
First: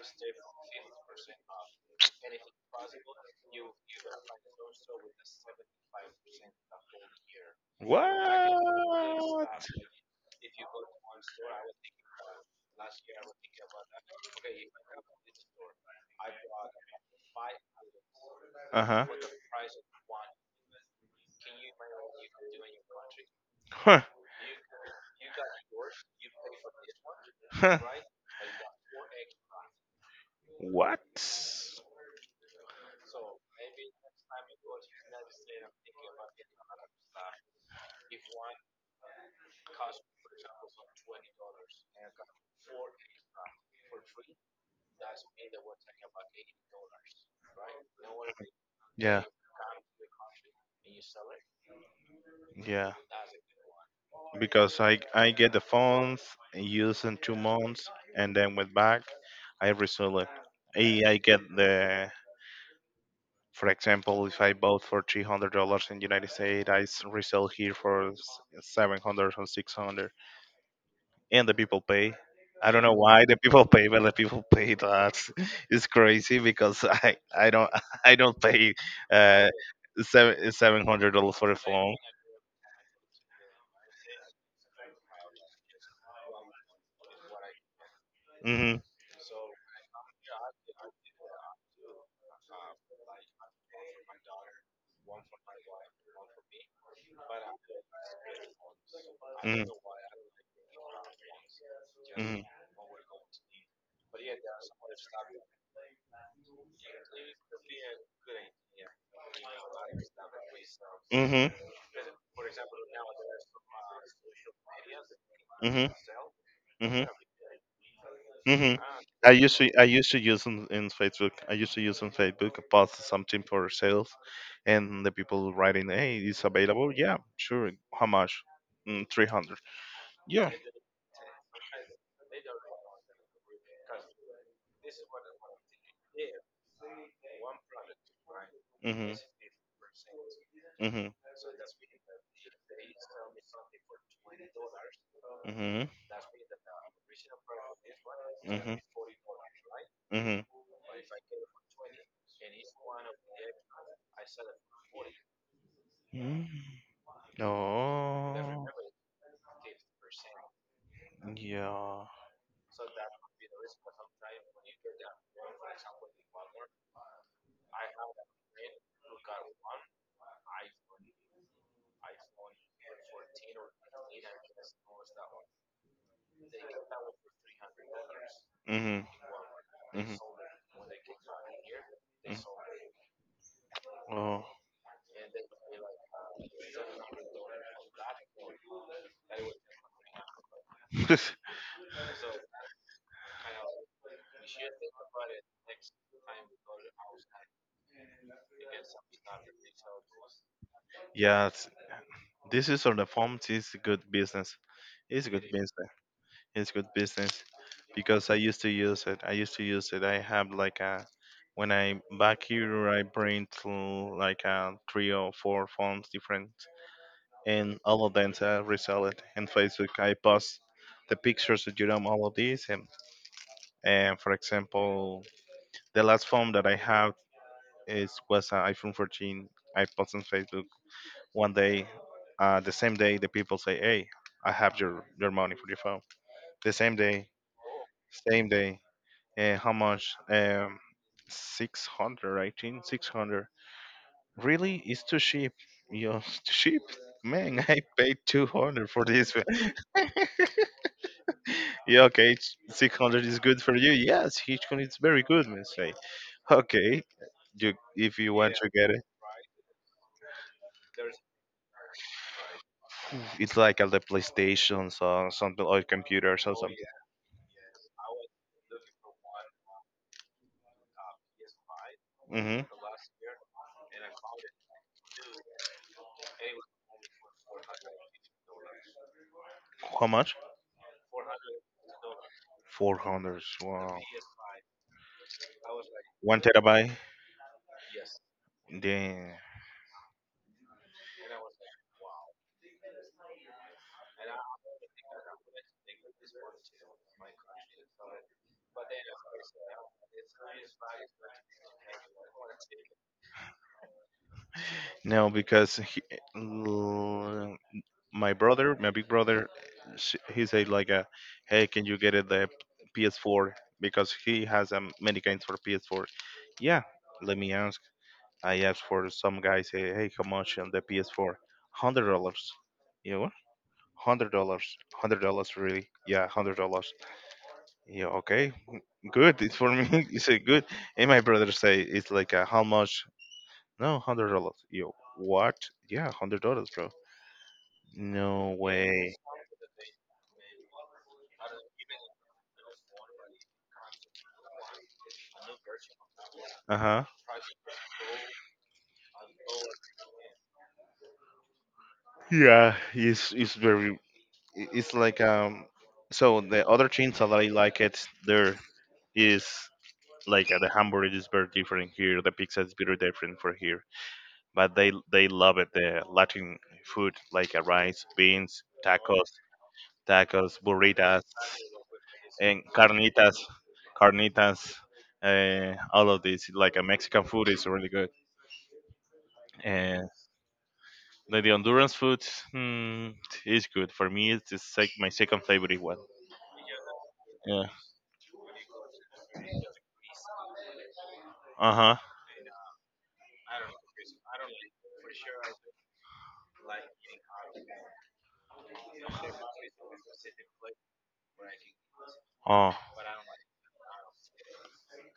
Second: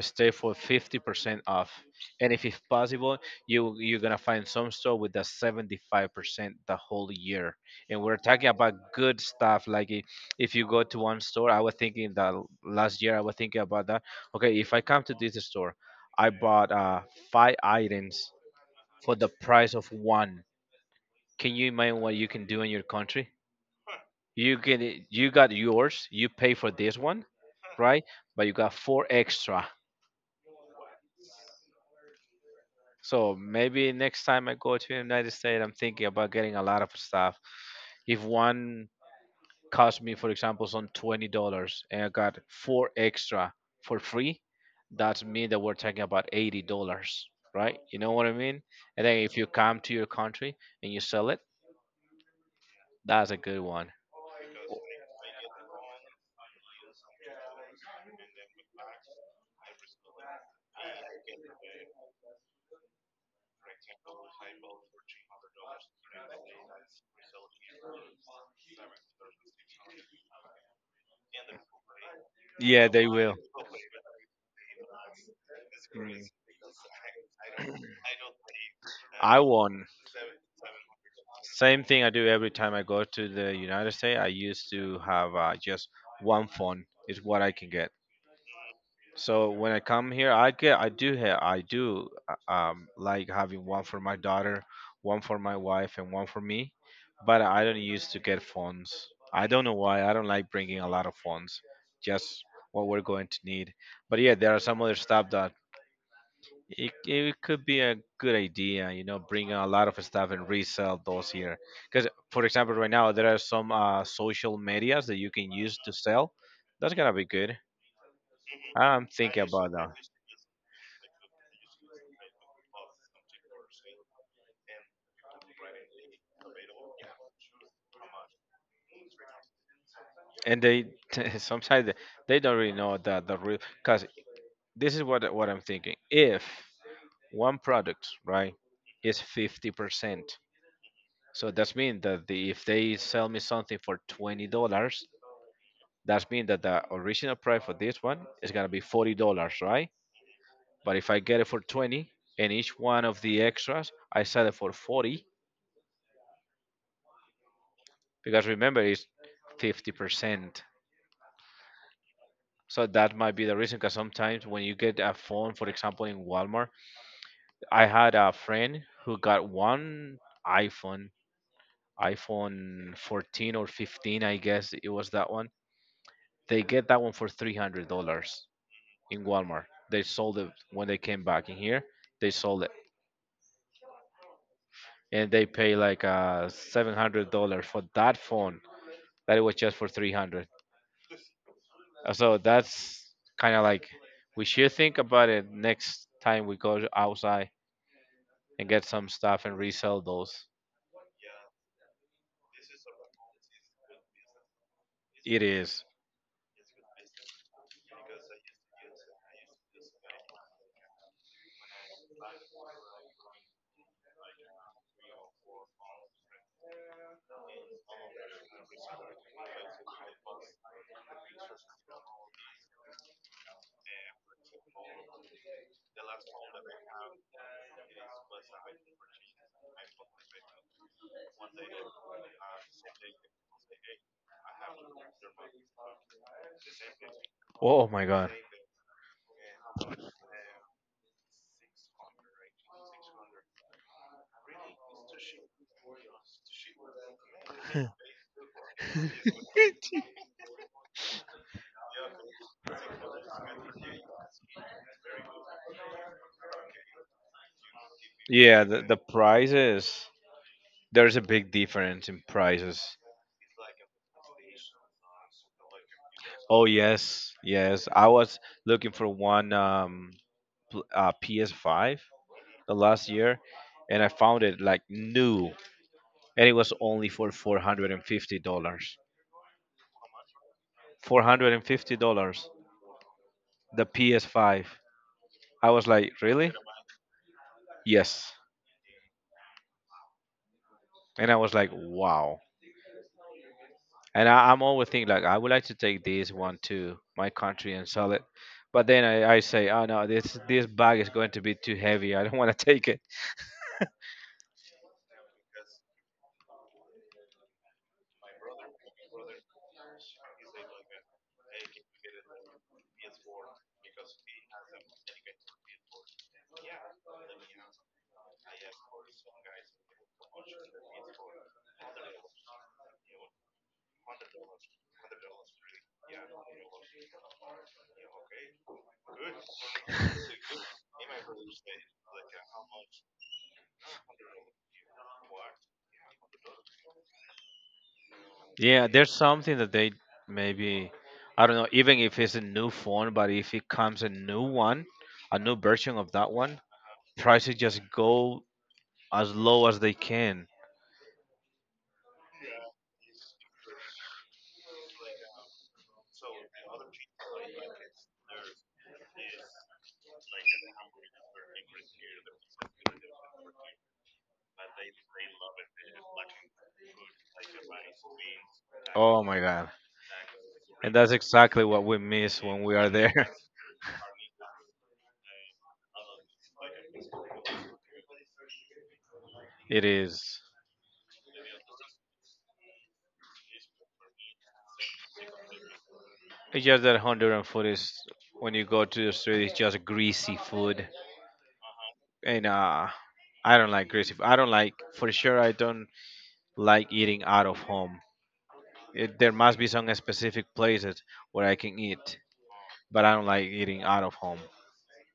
[SPEAKER 2] stay for 50% off, and if it's possible you're gonna find some store with the 75% the whole year. And we're talking about good
[SPEAKER 1] What?
[SPEAKER 2] stuff like if you go to one store. I was thinking that last year I was thinking about that. Okay, if I come to this store, I bought five items
[SPEAKER 1] Uh huh.
[SPEAKER 2] for the price of one. Can you imagine what you can do in your country?
[SPEAKER 1] Huh. Huh.
[SPEAKER 2] You got yours, you pay for this one, right? But you got four extra.
[SPEAKER 1] What?
[SPEAKER 2] So maybe next time I go to the United States, I'm thinking about getting a lot of stuff. If one cost me, for example, some $20, and I got four extra for free, that's me that we're talking about $80, right? You know what I mean? And then
[SPEAKER 1] Yeah.
[SPEAKER 2] if you come to your country and you sell it,
[SPEAKER 1] Yeah.
[SPEAKER 2] that's a good one.
[SPEAKER 1] Because I get the phones and use in 2 months and then went back. I resell it. I get the for example, if I bought for $300 in United States, resell here for 700 or 600, and the people pay. I don't
[SPEAKER 2] Yeah,
[SPEAKER 1] know
[SPEAKER 2] they
[SPEAKER 1] why
[SPEAKER 2] will.
[SPEAKER 1] the people pay, but the people pay that. It's
[SPEAKER 2] Mm.
[SPEAKER 1] crazy because I don't I don't pay
[SPEAKER 2] I
[SPEAKER 1] uh
[SPEAKER 2] won.
[SPEAKER 1] seven hundred dollars for a
[SPEAKER 2] Same
[SPEAKER 1] phone.
[SPEAKER 2] thing I do every time I go to the United States. I used to have just one phone is what I can get.
[SPEAKER 1] Hmm.
[SPEAKER 2] So when I come here, I get I do have I do like having one for my daughter, one for my wife, and one for me. But I don't used to get phones. I don't know why. I don't like bringing a lot of phones. Just what we're going to need. But yeah, there are some other stuff that it could be a good idea, bring a lot of stuff and resell
[SPEAKER 1] Mm,
[SPEAKER 2] those
[SPEAKER 1] mhm,
[SPEAKER 2] here. Because, for example, right now there are some social medias that you can use
[SPEAKER 1] mhm,
[SPEAKER 2] to sell. That's
[SPEAKER 1] mhm,
[SPEAKER 2] gonna be good.
[SPEAKER 1] mhm.
[SPEAKER 2] I'm thinking about
[SPEAKER 1] I
[SPEAKER 2] that.
[SPEAKER 1] used to use in Facebook. I used to use on Facebook post something for sales, and the people writing, "Hey, it's available." Yeah, sure. How much? Mm, 300. Yeah.
[SPEAKER 2] And they sometimes they don't really know that the real. Because this is what I'm thinking. If one product, right,
[SPEAKER 1] Mhm.
[SPEAKER 2] is 50%,
[SPEAKER 1] Mhm.
[SPEAKER 2] so that's mean that the, if they sell me something for $20, that's mean that the original price for this one is
[SPEAKER 1] Mm-hmm.
[SPEAKER 2] gonna
[SPEAKER 1] Mm-hmm.
[SPEAKER 2] be $40, right?
[SPEAKER 1] Mm-hmm.
[SPEAKER 2] But if I get it for 20 and each one of the extras, I sell it for 40,
[SPEAKER 1] Mm.
[SPEAKER 2] because
[SPEAKER 1] Oh.
[SPEAKER 2] remember it's 50%.
[SPEAKER 1] Yeah.
[SPEAKER 2] So that might be the reason, because sometimes when you get a phone, for example, in Walmart, I had a friend who got one iPhone, iPhone 14 or 15, I guess it was that one. They get that one for $300
[SPEAKER 1] Mm-hmm.
[SPEAKER 2] in Walmart. They
[SPEAKER 1] Mm-hmm.
[SPEAKER 2] sold it when they came back in here, they
[SPEAKER 1] Mm.
[SPEAKER 2] sold it,
[SPEAKER 1] Oh.
[SPEAKER 2] and they pay like $700 for that phone that it was just for 300. So that's kind of like we should think about it next time we go outside and get some stuff and resell those.
[SPEAKER 1] Yes. This is on the form. It's a good business. It's a good
[SPEAKER 2] It
[SPEAKER 1] business.
[SPEAKER 2] is.
[SPEAKER 1] It's good business because I used to use it. I have like a when I back here, I print like a three or four forms different, and all of them are resold in Facebook. I post the pictures of Jerome, all of these, and for example, the last phone that I have is was an iPhone 14. I post on Facebook one day, the same day the people say, "Hey, I have your money for your phone." The
[SPEAKER 2] Oh my god.
[SPEAKER 1] same day, and how much? 600, I think, 600. Really, it's too cheap. You know, it's too cheap. Man, I paid 200 for this. Yeah, okay, it's 600 is good for you. Yes, Hitchcock is very good, man. Say, okay, you if you want
[SPEAKER 2] Yeah,
[SPEAKER 1] to get
[SPEAKER 2] the
[SPEAKER 1] it,
[SPEAKER 2] prices. There's a big difference in prices.
[SPEAKER 1] it's like at the PlayStation or something or computers or
[SPEAKER 2] Oh
[SPEAKER 1] something.
[SPEAKER 2] yes, yes. I was looking for one PS5
[SPEAKER 1] Hmm.
[SPEAKER 2] the last year, and I found it like new, and it was only for $450.
[SPEAKER 1] How much?
[SPEAKER 2] $450.
[SPEAKER 1] 400.
[SPEAKER 2] The
[SPEAKER 1] Wow,
[SPEAKER 2] PS5. I was like,
[SPEAKER 1] one
[SPEAKER 2] really?
[SPEAKER 1] terabyte.
[SPEAKER 2] Yes.
[SPEAKER 1] Damn.
[SPEAKER 2] And I was like, wow. And I'm always thinking like, I would like to take this one to my country and sell it. But then I say, oh no, this bag is going to be too heavy. I don't want to take it.
[SPEAKER 1] No, because l- my brother, my big brother, he said like, "Hey, can you get it the PS4?" Because he has many games for PS4. Yeah, let me ask. I asked for some guy say, "Hey, how much on the PS4?" $100. You know, $100. $100, really? Yeah, $100. Yeah, okay, good. It's for me. You say good. And my brother say it's like how much? No, $100. Yo, what? Yeah, $100, bro. No
[SPEAKER 2] Yeah, there's
[SPEAKER 1] way.
[SPEAKER 2] something that they maybe, I don't know, even if it's a new phone, but if it comes a new one, a new version of that one,
[SPEAKER 1] Uh huh.
[SPEAKER 2] prices just go as low as they can.
[SPEAKER 1] Yeah, it's very. It's like. So the other chains that I like it there is like the hamburger is very different here. The pizza is very different for here. But they love it. The Latin food like rice, beans,
[SPEAKER 2] Oh
[SPEAKER 1] tacos,
[SPEAKER 2] my God.
[SPEAKER 1] tacos,
[SPEAKER 2] And that's
[SPEAKER 1] burritas,
[SPEAKER 2] exactly what we miss
[SPEAKER 1] and
[SPEAKER 2] when we are there.
[SPEAKER 1] carnitas, carnitas. All of this, like a Mexican food, is really good.
[SPEAKER 2] It
[SPEAKER 1] And
[SPEAKER 2] is.
[SPEAKER 1] the Honduran food hmm, is good for me. It's the my second favorite one.
[SPEAKER 2] It's just that Honduran
[SPEAKER 1] Yeah.
[SPEAKER 2] food is, when you go to the street, it's just greasy food.
[SPEAKER 1] Uh huh.
[SPEAKER 2] And I don't like greasy. I don't like, for sure, I don't like eating out of home. It, there must be some specific places where I can eat,
[SPEAKER 1] Oh,
[SPEAKER 2] but I don't like eating out of home.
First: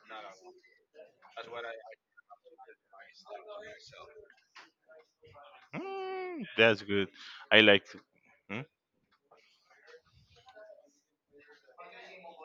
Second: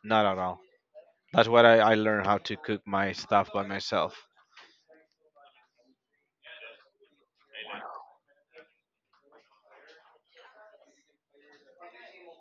[SPEAKER 2] Not at all. That's what I learned how to cook my stuff by myself.
[SPEAKER 1] mm, that's good. I like. Hmm?